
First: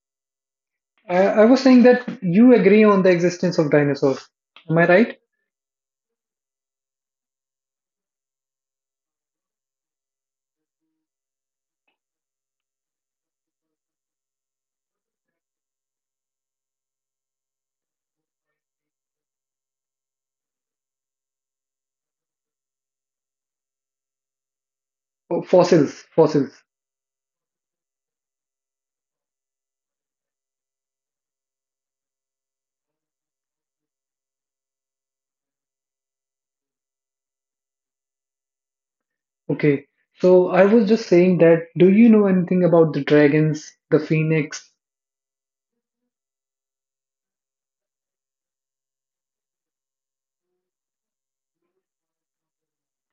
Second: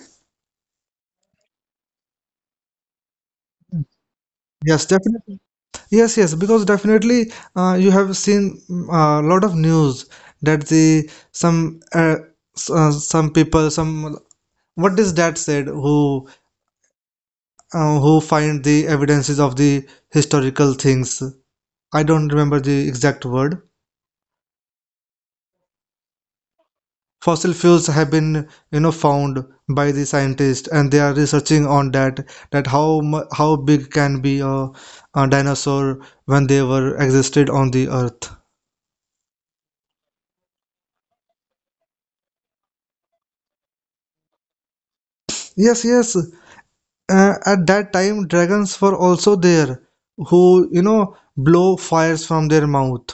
Speaker 1: I was saying that you agree on the existence of dinosaurs. Am I
Speaker 2: Yes,
Speaker 1: right?
Speaker 2: definitely. Yes, yes, because definitely you have seen a lot of news that the some some people, some what is that said who find the evidences of the historical things. I don't remember the exact word.
Speaker 1: Oh, fossils, fossils.
Speaker 2: Fossil fuels have been, you know, found by the scientists, and they are researching on that. That how how big can be a dinosaur when they were existed on the earth?
Speaker 1: Okay. So I was just saying that do you know anything about the dragons, the phoenix?
Speaker 2: Yes, yes. At that time, dragons were also there, who blow fires from their mouth.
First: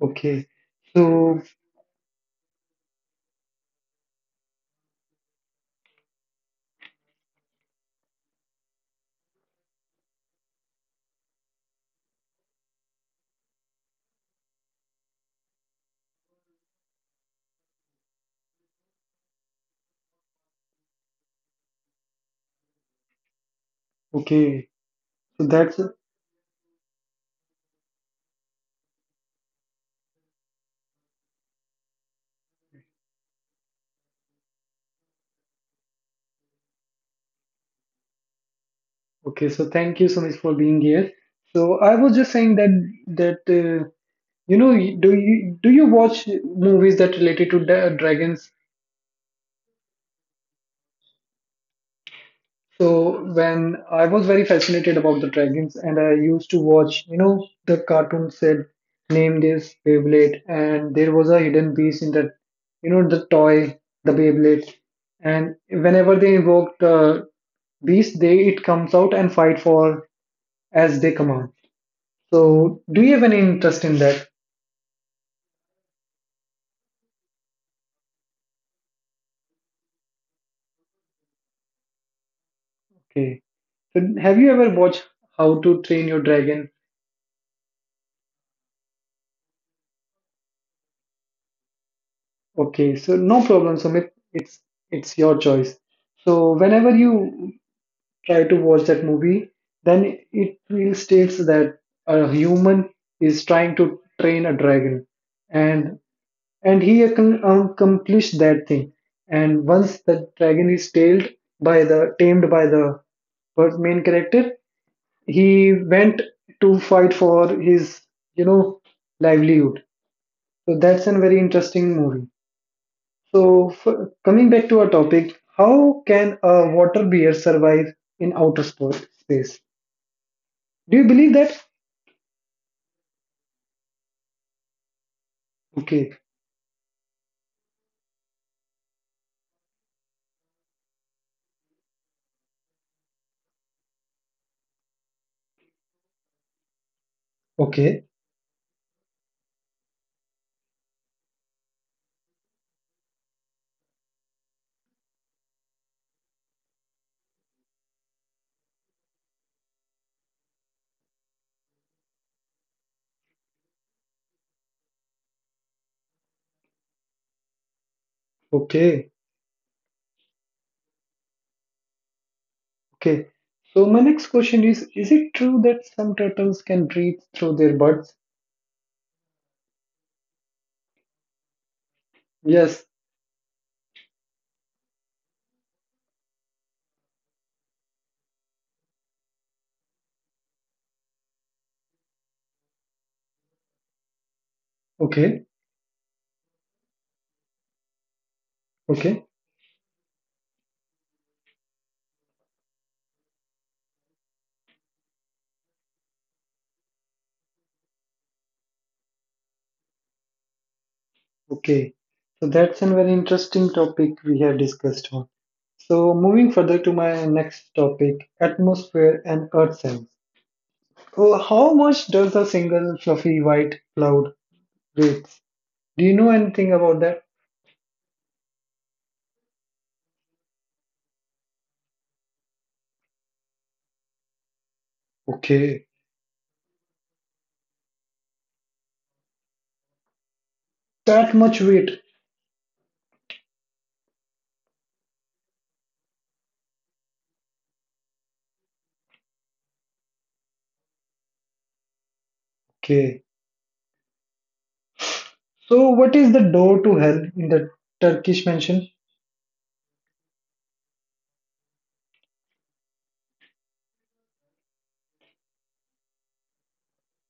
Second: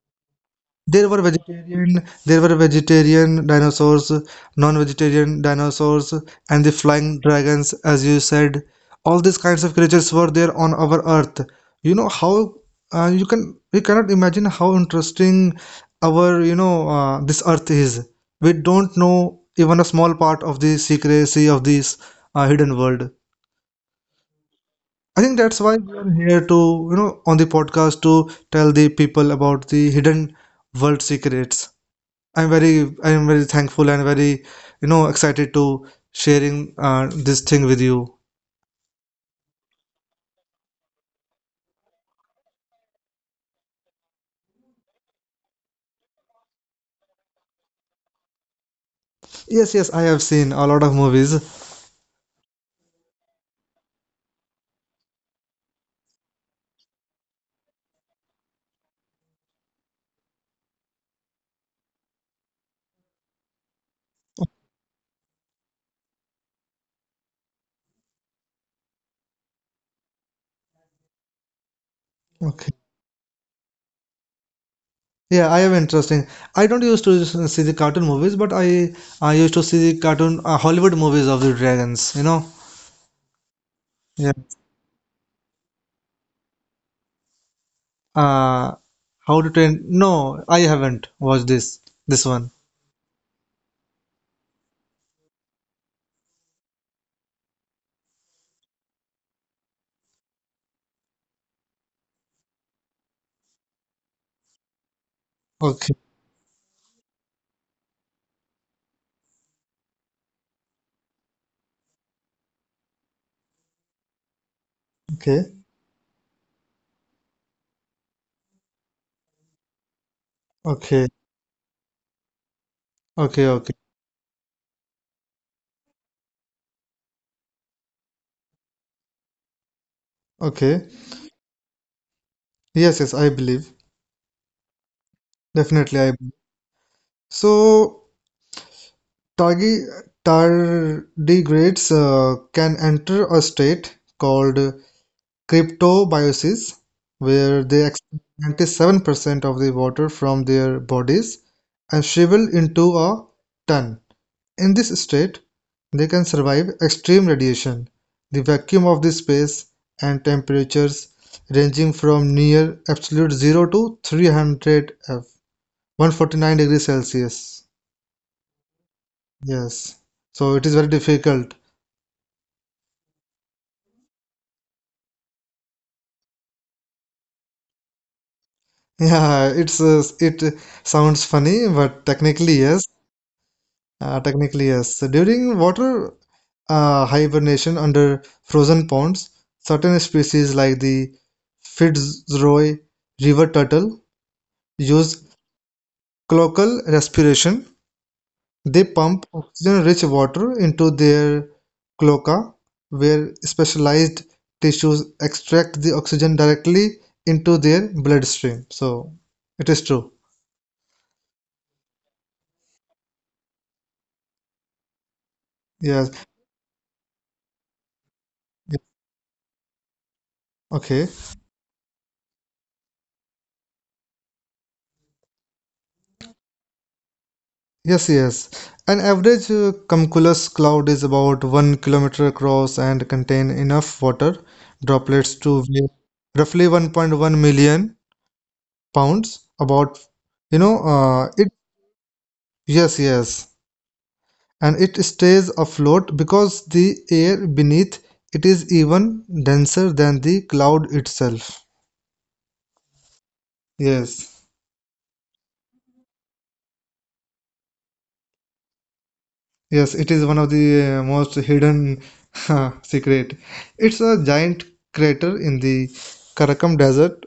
Speaker 1: Okay.
Speaker 2: There were
Speaker 1: So,
Speaker 2: vegetarian, there were vegetarian dinosaurs, non-vegetarian dinosaurs, and the flying dragons, as you said. All these kinds of creatures were there on our Earth. You know how you can we cannot imagine how interesting our this Earth is. We don't know even a small part of the secrecy of this hidden world.
Speaker 1: okay.
Speaker 2: I think
Speaker 1: So
Speaker 2: that's why
Speaker 1: that's
Speaker 2: we are here to on the podcast to tell the people about the hidden world secrets. I'm very thankful and very excited to sharing this thing with you.
Speaker 1: okay. So thank you so much for being here. So I was just saying that do you watch movies that related to dragons?
Speaker 2: Yes, yes, I have seen a lot of movies.
Speaker 1: So when I was very fascinated about the dragons, and I used to watch, the cartoon said, "Name this Beyblade," and there was a hidden beast in that, the toy, the Beyblade, and whenever they invoked the beast, they it comes out and fight for as they command.
Speaker 2: Okay.
Speaker 1: So do you have any interest in that?
Speaker 2: Yeah, I am interesting. I don't used to see the cartoon movies, but I used to see the cartoon Hollywood movies of the dragons, you know.
Speaker 1: Okay. So
Speaker 2: Yeah.
Speaker 1: have you ever watched How to Train Your Dragon?
Speaker 2: Uh How to Train. No, I haven't watched this one.
Speaker 1: Okay, so no problem, Sumit. It's your choice. So whenever you try to watch that movie, then it really states that a human is trying to train a dragon,
Speaker 2: Okay.
Speaker 1: and and he accomplished that thing. And once the dragon is tailed by the tamed by the first main character,
Speaker 2: Okay.
Speaker 1: he went to fight for his you know livelihood. So that's
Speaker 2: Okay.
Speaker 1: a very interesting movie.
Speaker 2: Okay,
Speaker 1: So,
Speaker 2: okay.
Speaker 1: coming back to our topic, how can a water bear survive in outer space?
Speaker 2: Okay.
Speaker 1: Do you believe that?
Speaker 2: Yes, yes, I believe. Definitely I
Speaker 1: Okay,
Speaker 2: believe. So Targi- Tardigrades can enter a state called cryptobiosis, where they
Speaker 1: okay,
Speaker 2: expel 97% of the water from their bodies and shrivel into a ton. In this state, they can survive extreme radiation, the vacuum of the space, and temperatures ranging from near absolute zero to 300 F, 149 degrees Celsius.
Speaker 1: okay,
Speaker 2: Yes, so it is very difficult.
Speaker 1: okay. So, my next question is, is it true that some turtles can breathe through their buds?
Speaker 2: Yeah, it sounds funny, but technically
Speaker 1: Yes,
Speaker 2: yes. Technically yes. During water hibernation under frozen ponds, certain species like the Fitzroy river turtle use
Speaker 1: okay,
Speaker 2: cloacal respiration. They
Speaker 1: okay,
Speaker 2: pump oxygen-rich water into their cloaca, where specialized tissues extract the oxygen directly into their bloodstream. So it is true.
Speaker 1: okay. So, that's a very interesting topic we have discussed on. So,
Speaker 2: Yes.
Speaker 1: moving further to my next topic, atmosphere and earth science.
Speaker 2: Okay.
Speaker 1: Oh, how much does a single fluffy white cloud— Wait, do you know anything about that?
Speaker 2: Yes, yes. An average cumulus cloud is about 1 kilometer across and contain enough water droplets to
Speaker 1: Okay,
Speaker 2: weigh roughly 1.1 million pounds. About,
Speaker 1: that
Speaker 2: it.
Speaker 1: much weight.
Speaker 2: Yes, yes. And it stays afloat because the air beneath it is even denser than the cloud itself.
Speaker 1: Okay,
Speaker 2: Yes,
Speaker 1: so what is the door to hell in the Turkish mansion?
Speaker 2: yes. It is one of the most hidden secret. It's a giant crater in the Karakum Desert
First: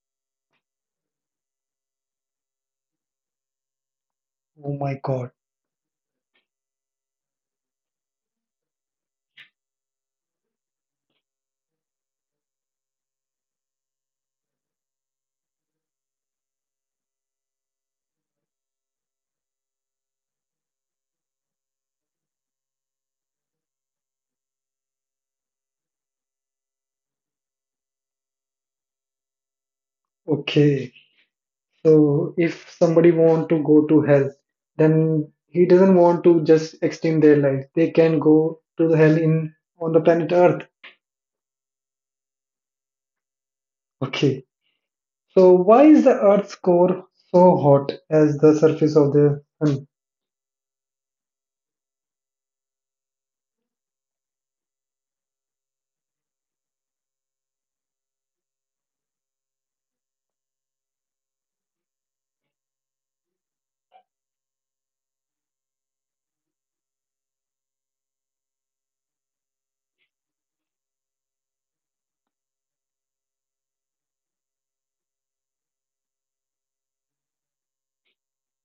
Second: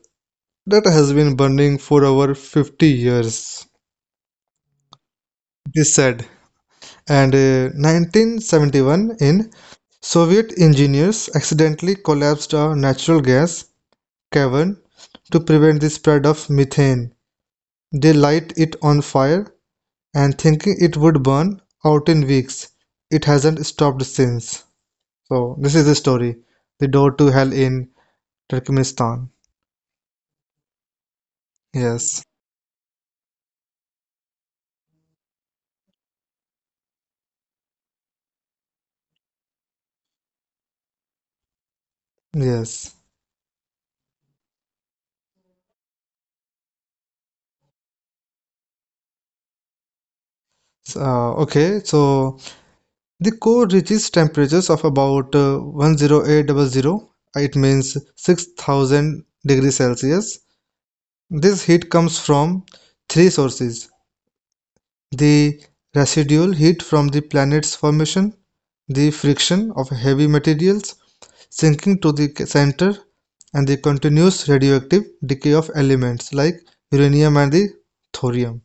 Speaker 2: that has been burning for over 50 years,
Speaker 1: Oh my God.
Speaker 2: it is said. And 1971 in Soviet engineers accidentally collapsed a natural gas cavern to prevent the spread of methane. They light it on fire and thinking it would burn out in weeks. It hasn't stopped since. So this is the story. The door to hell in Turkmenistan.
Speaker 1: Okay,
Speaker 2: Yes.
Speaker 1: so if somebody want to go to hell, then he doesn't want to just extend their life. They can go to the hell in on the planet Earth.
Speaker 2: Yes.
Speaker 1: Okay, so why is the Earth's core so hot as the surface of the sun?
Speaker 2: So, okay, so the core reaches temperatures of about 108 double zero, it means 6,000 degrees Celsius. This heat comes from three sources: the residual heat from the planet's formation, the friction of heavy materials sinking to the center, and the continuous radioactive decay of elements like uranium and the thorium.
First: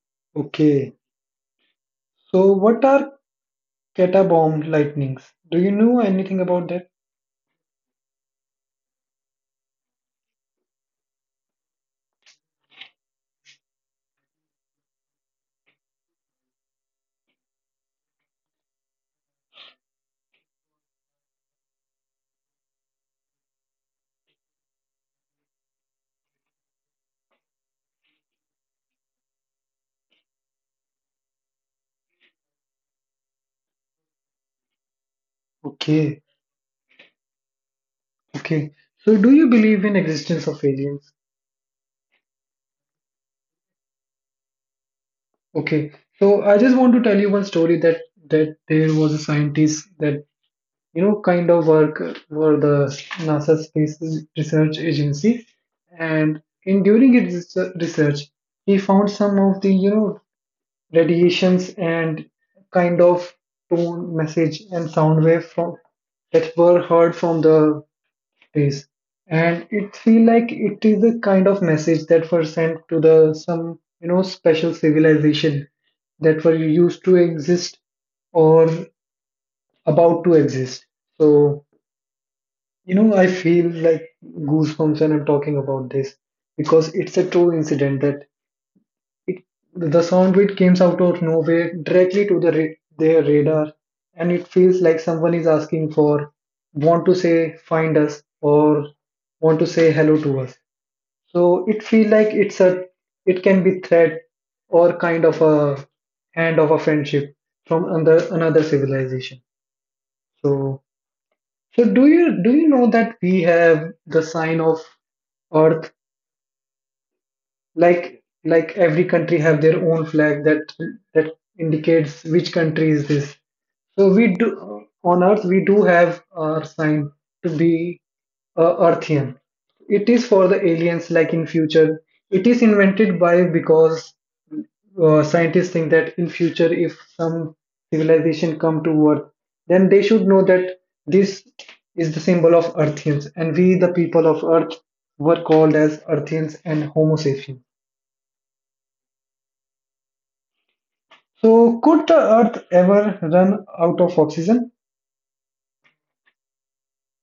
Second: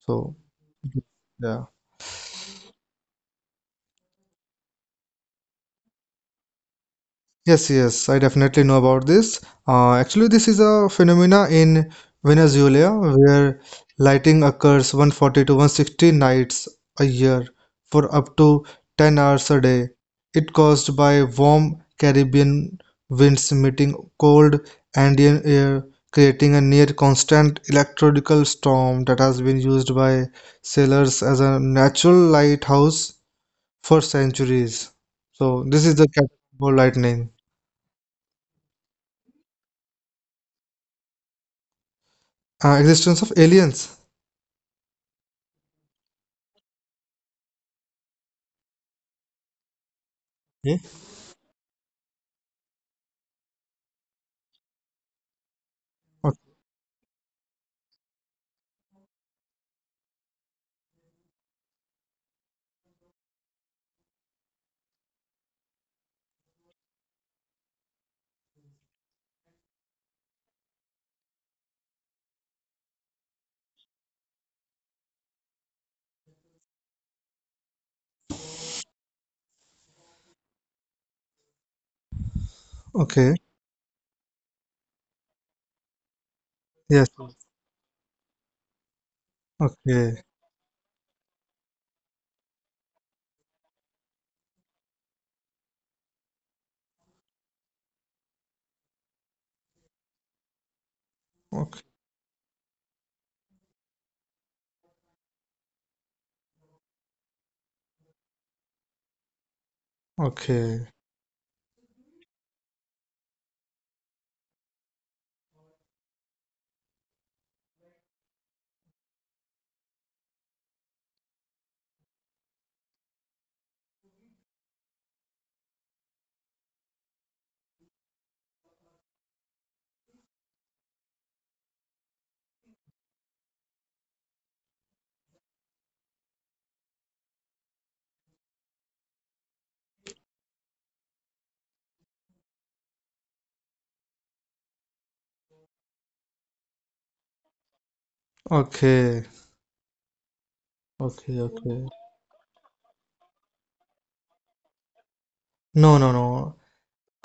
Speaker 2: So
Speaker 1: Okay,
Speaker 2: yeah.
Speaker 1: so what are catabombed lightnings? Do you know anything about that?
Speaker 2: Yes, yes, I definitely know about this. Actually, this is a phenomena in Venezuela where lighting occurs 140 to 160 nights a year for up to 10 hours a day. It caused by warm Caribbean winds meeting cold Andean air, creating a near constant electrical storm that has been used by sailors as a natural lighthouse for centuries. So this is the
Speaker 1: Okay,
Speaker 2: Catatumbo lightning.
Speaker 1: okay. So, do you believe in existence of aliens?
Speaker 2: Existence of aliens.
Speaker 1: Okay. So, I just want to tell you one story that there was a scientist that
Speaker 2: Yeah.
Speaker 1: kind of work for the NASA Space Research Agency,
Speaker 2: O-
Speaker 1: and in during his research, he found some of the radiations and kind of tone, message, and sound wave from that were heard from the days, and it feel like it is a kind of message that were sent to the some special civilization that were used to exist or about to exist. So, I
Speaker 2: Okay.
Speaker 1: feel like goosebumps when I'm talking about this, because
Speaker 2: Yes.
Speaker 1: it's a true incident that it the
Speaker 2: Okay.
Speaker 1: sound bit comes out of nowhere directly to their radar, and it feels like someone is asking for want to say find us or want to say hello to us. So
Speaker 2: Okay.
Speaker 1: it feel like it can be threat, or kind of a hand of a friendship from another civilization. So
Speaker 2: Okay.
Speaker 1: so do you know that we have the sign of Earth, like every country have their own flag that indicates which country is this. So we do, on earth we do have our sign to be earthian. It is for the aliens like in future, it is invented by because scientists think that in future if some civilization come to earth, then they should know that this is the symbol of earthians, and we the people of earth were called as earthians and homo sapiens.
Speaker 2: Okay. Okay. Okay.
Speaker 1: So, could the Earth ever run out of oxygen?
Speaker 2: No. No. No.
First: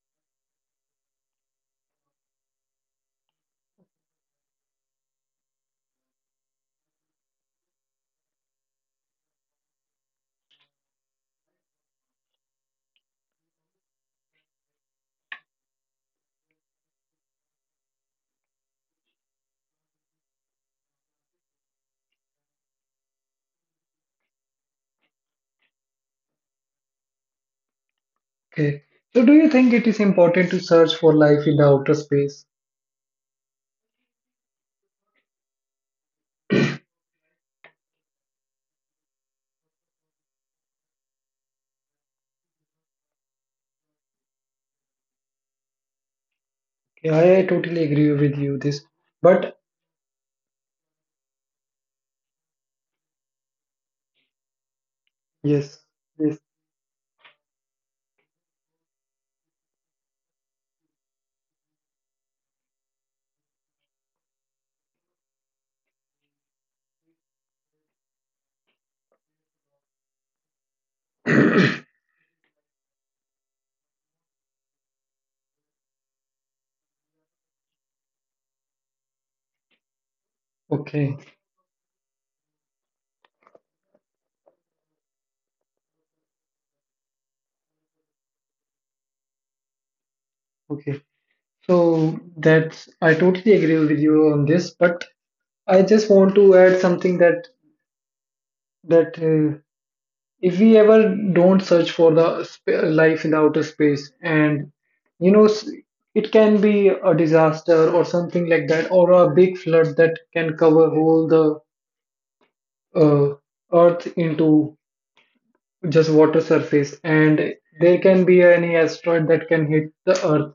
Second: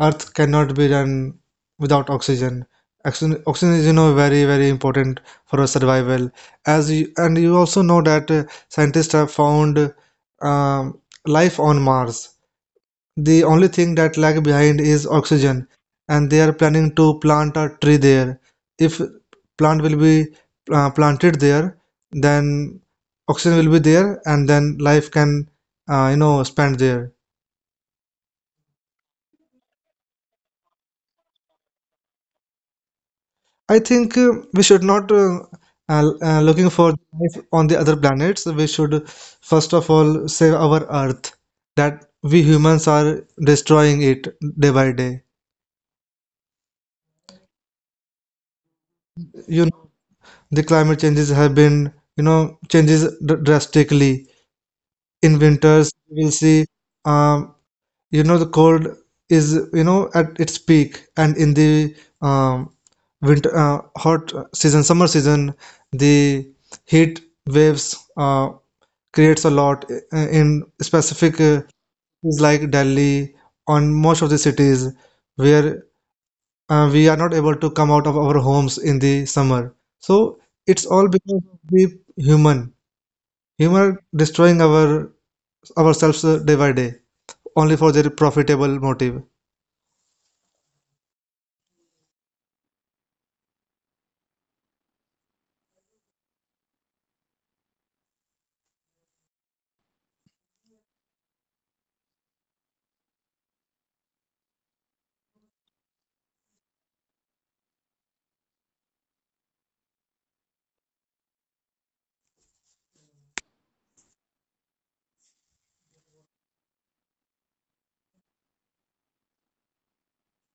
Speaker 2: Earth cannot be run without oxygen. Oxygen is, you know, very, very important for our survival. As you, and you also know that scientists have found um, life on Mars. The only thing that lag behind is oxygen, and they are planning to plant a tree there. If plant will be planted there, then oxygen will be there, and then life can spend there.
Speaker 1: Okay. So, do you think it is important to search for life in the outer space?
Speaker 2: I think we should not looking for life on the other planets. We should first of all save our Earth that we humans are destroying it day by day.
Speaker 1: Okay, I totally agree with you this, but
Speaker 2: You The climate changes have been you know changes drastically in
Speaker 1: yes,
Speaker 2: winters we'll
Speaker 1: yes,
Speaker 2: see um, you know the cold is at its peak, and in the um, winter hot season, summer season, the heat waves uh, creates a lot in specific cities like Delhi on most of the cities where we are not able to come out of our homes in the summer. So it's all
Speaker 1: okay,
Speaker 2: because of the human. Humor destroying our ourselves day by day, only for their profitable motive.
Speaker 1: okay. So that's I totally agree with you on this, but I just want to add something that if we ever don't search for the life in the outer space, and you know s- it can be a disaster or something like that, or a big flood that can cover whole the uh, earth into just water surface, and there can be any asteroid that can hit the earth.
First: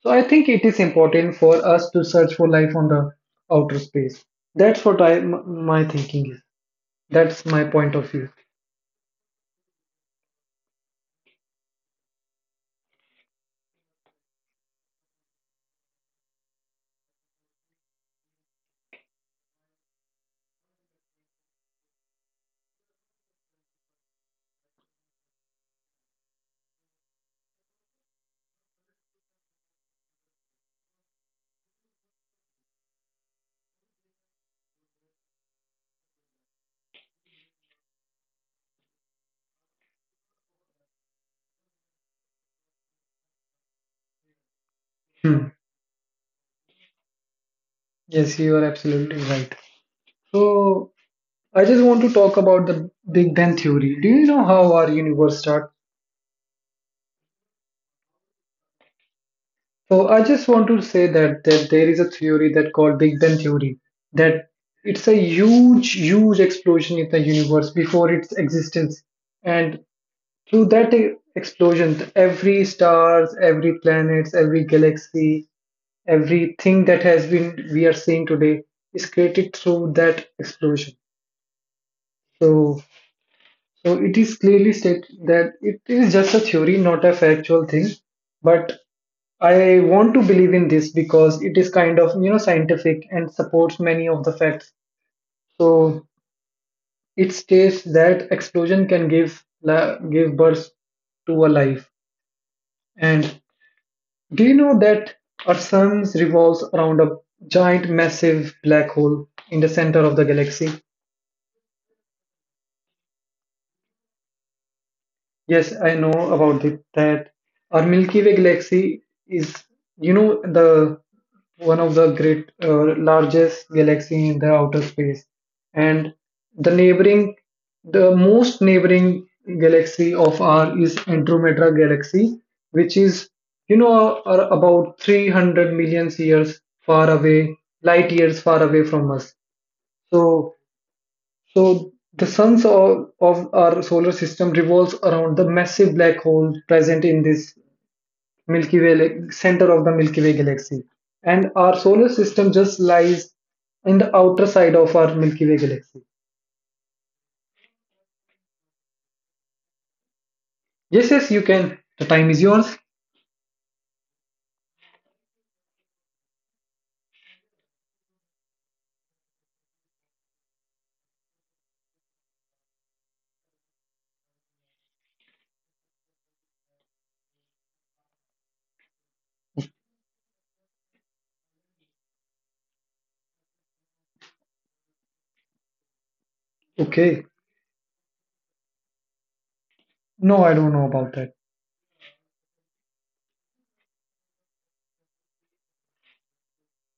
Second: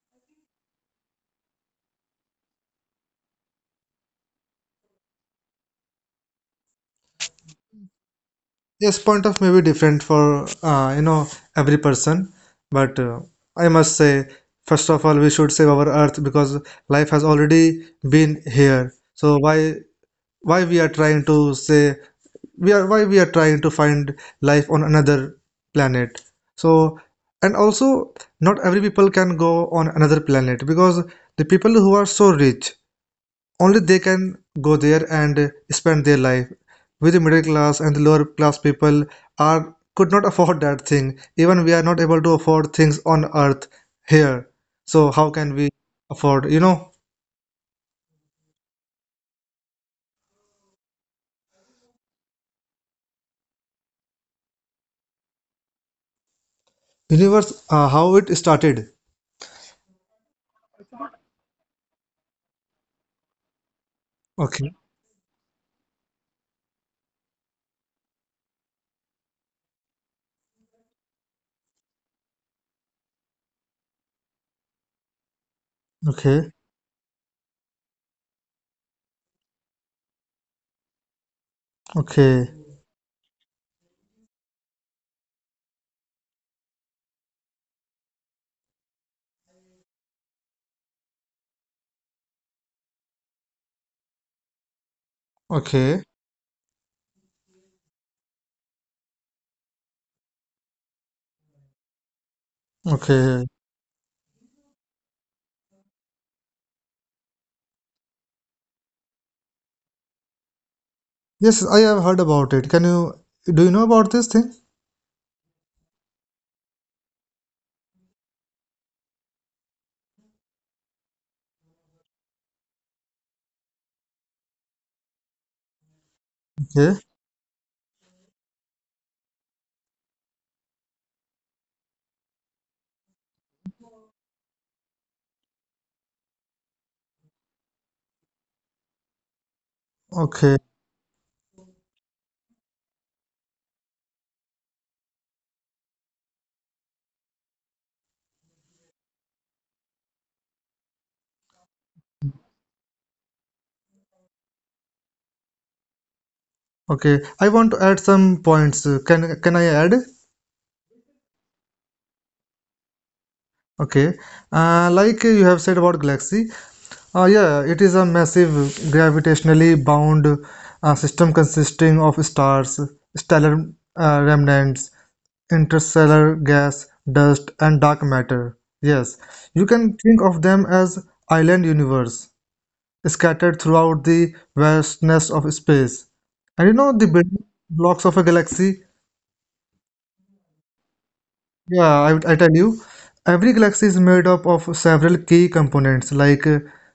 Speaker 1: So I think it is important for us to search for life on the outer space. That's what my thinking is. That's my point of view.
Speaker 2: Yes, point of may be different for every person, but I must say, first of all, we should save our earth because life has already been here. So why why we are trying to say we are why we are trying to find life on another planet? So and also not every people can go on another planet because the people who are so rich only they can go there and spend their life. We the middle class and the lower class people are could not afford that thing. Even we are not able to afford things on earth here. So how
Speaker 1: Hmm.
Speaker 2: can we afford, you know,
Speaker 1: Yes, you are absolutely right. So I just want to talk about the Big Bang theory. Do you know how our universe starts?
Speaker 2: universe how it started?
Speaker 1: So I just want to say that there is a theory that called Big Bang theory, that
Speaker 2: Okay.
Speaker 1: it's a huge, huge explosion in the universe before its existence, and through that explosion, every stars, every planets, every galaxy,
Speaker 2: Okay.
Speaker 1: everything that has been we are seeing today is created through that explosion.
Speaker 2: Okay.
Speaker 1: So So it is clearly stated that it is just a theory, not a factual thing. But I want to believe in this because it is kind of scientific and supports many of the facts.
Speaker 2: Okay.
Speaker 1: So it states that explosion can give birth to a life. And
Speaker 2: Okay.
Speaker 1: do you know that our sun revolves around a giant, massive black hole in the center of the galaxy?
Speaker 2: Yes, I have heard about it. Can you Do you know about this thing?
Speaker 1: Yes, I know about it, that our Milky Way galaxy is, the one of the great largest galaxy in the outer space, and the
Speaker 2: Okay.
Speaker 1: neighboring, the most neighboring galaxy of our is Andromeda galaxy, which is, are about 300 million years far away, light years far away from us. So
Speaker 2: Okay.
Speaker 1: so the suns of our solar system revolves around the massive black hole present in this Milky Way like, center of the Milky Way galaxy, and our solar system just lies in the outer side of our Milky Way galaxy.
Speaker 2: Okay. I want to add some points. Can I add?
Speaker 1: Yes, yes, you can. The time is yours.
Speaker 2: Okay, you have said about galaxy, yeah, it is a massive gravitationally bound system consisting of stars, stellar remnants, interstellar gas, dust, and dark matter. Yes, you can think of them as island universe scattered throughout the vastness of space. And you know the
Speaker 1: Okay.
Speaker 2: building blocks of a galaxy.
Speaker 1: No, I don't know about that.
Speaker 2: Yeah, I tell you, every galaxy is made up of several key components like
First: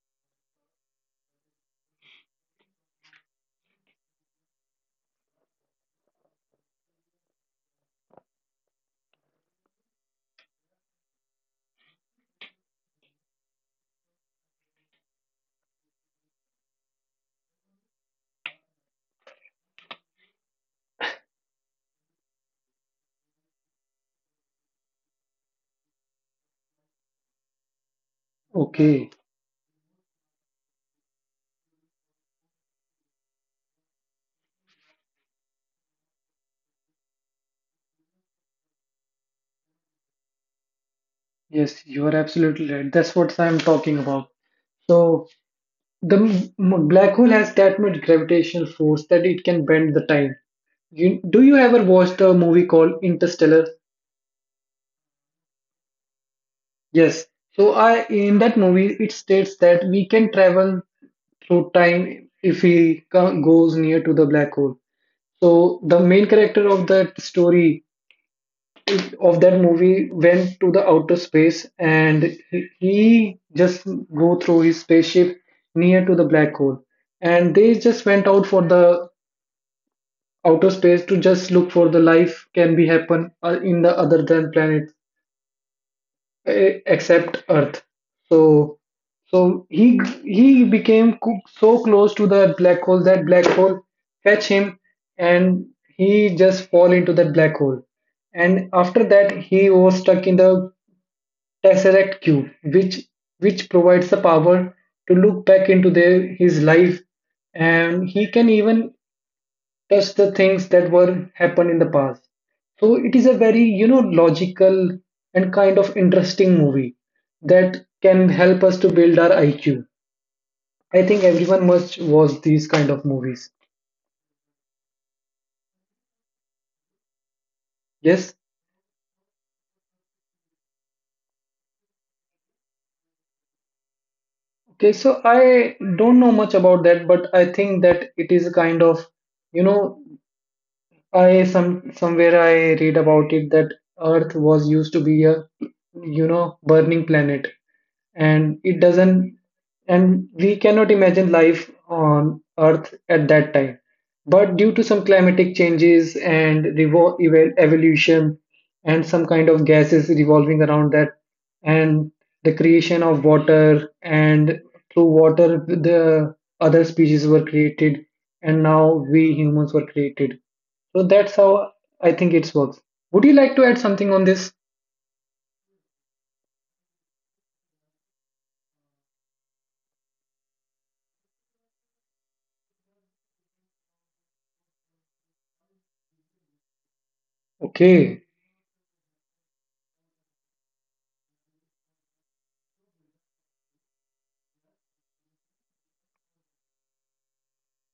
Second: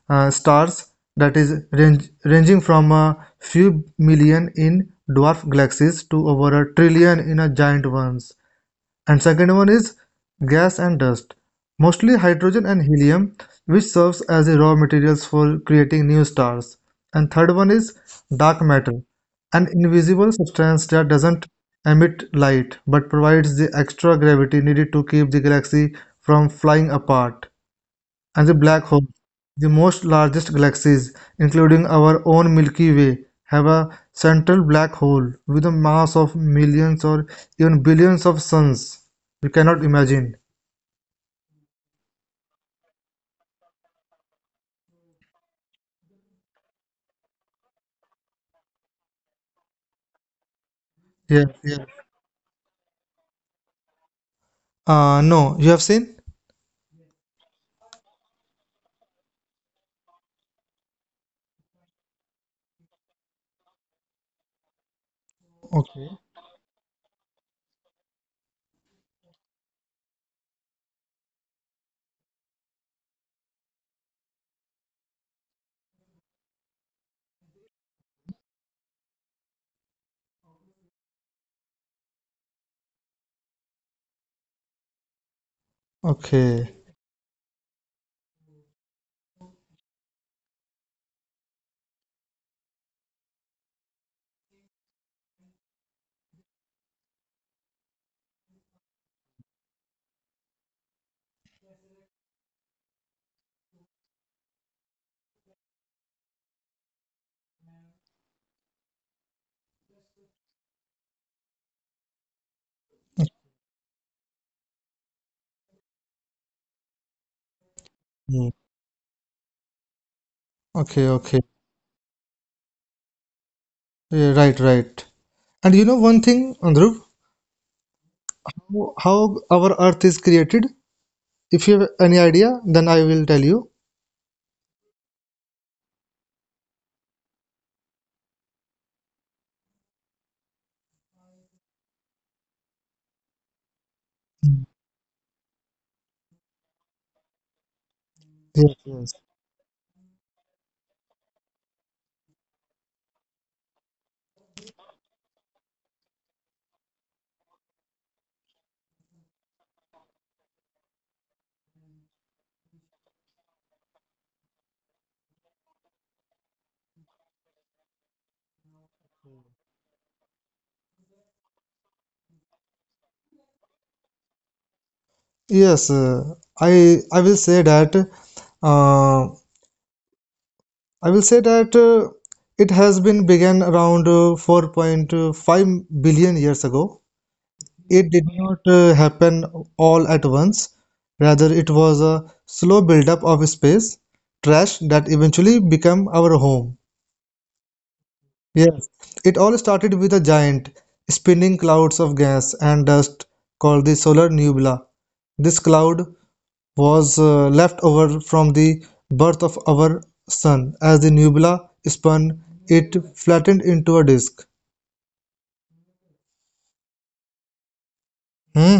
Speaker 2: stars that is ranging from a few million in dwarf galaxies to over a trillion in a giant ones. And second one is gas and dust, mostly hydrogen and helium, which serves as the raw materials for creating new stars. And third one is dark matter, an invisible substance that doesn't emit light but provides the extra gravity needed to keep the galaxy from flying apart, and the black hole.
Speaker 1: Okay.
Speaker 2: The most largest galaxies, including our own Milky Way, have a central black hole with a mass of millions or even billions of suns. You cannot imagine.
Speaker 1: Yes, you are absolutely right. That's what I'm talking about. So the black hole has that much gravitational force that it can bend the time. Do
Speaker 2: Yeah,
Speaker 1: you ever
Speaker 2: yeah.
Speaker 1: watch the movie called Interstellar?
Speaker 2: No, you have seen?
Speaker 1: Yes. So I in that movie it states that we can travel through time if he goes near to the black hole. So the
Speaker 2: Okay.
Speaker 1: main character of that movie went to the outer space, and he just go through his spaceship near to the black hole, and they just went out for the outer space to just look for the life can be happen in the other than planet
Speaker 2: Okay.
Speaker 1: except Earth. So so he became so close to that black hole, that black hole fetch him, and he just fall into that black hole. And after that he was stuck in the tesseract cube, which provides the power to look back into their his life, and he can even touch the things that were happened in the past. So it is a very logical and kind of interesting movie that can
Speaker 2: Hmm.
Speaker 1: help us to build our IQ. I
Speaker 2: Okay,
Speaker 1: think
Speaker 2: okay.
Speaker 1: everyone must watch these kind of movies.
Speaker 2: Yeah, right, right. And you know one thing, Andhruv,
Speaker 1: Yes.
Speaker 2: how our Earth is created? If you have any idea, then I will tell you.
Speaker 1: Okay. So I don't know much about that, but I think that it is a kind of you know I some somewhere I read about it that Earth
Speaker 2: Mm.
Speaker 1: was used to be a burning planet, and
Speaker 2: Yes,
Speaker 1: it
Speaker 2: yes.
Speaker 1: doesn't, and we cannot imagine life on Earth at that time. But due to some climatic changes and evolution and some kind of gases revolving around that, and the creation of water, and through water the other species were created, and now we humans were created, so that's how I think it works. Would you like to add something on this?
Speaker 2: Yes, I I will say that uh, I will say that uh, it has been began around 4.5 billion years ago. It
Speaker 1: Okay.
Speaker 2: did not happen all at once. Rather, it was a slow buildup of space trash that eventually became our home. Yes, it all started with a giant spinning clouds of gas and dust called the solar nebula. This cloud was left over from the birth of our sun. As the nebula spun, it flattened into a disk. Hmm?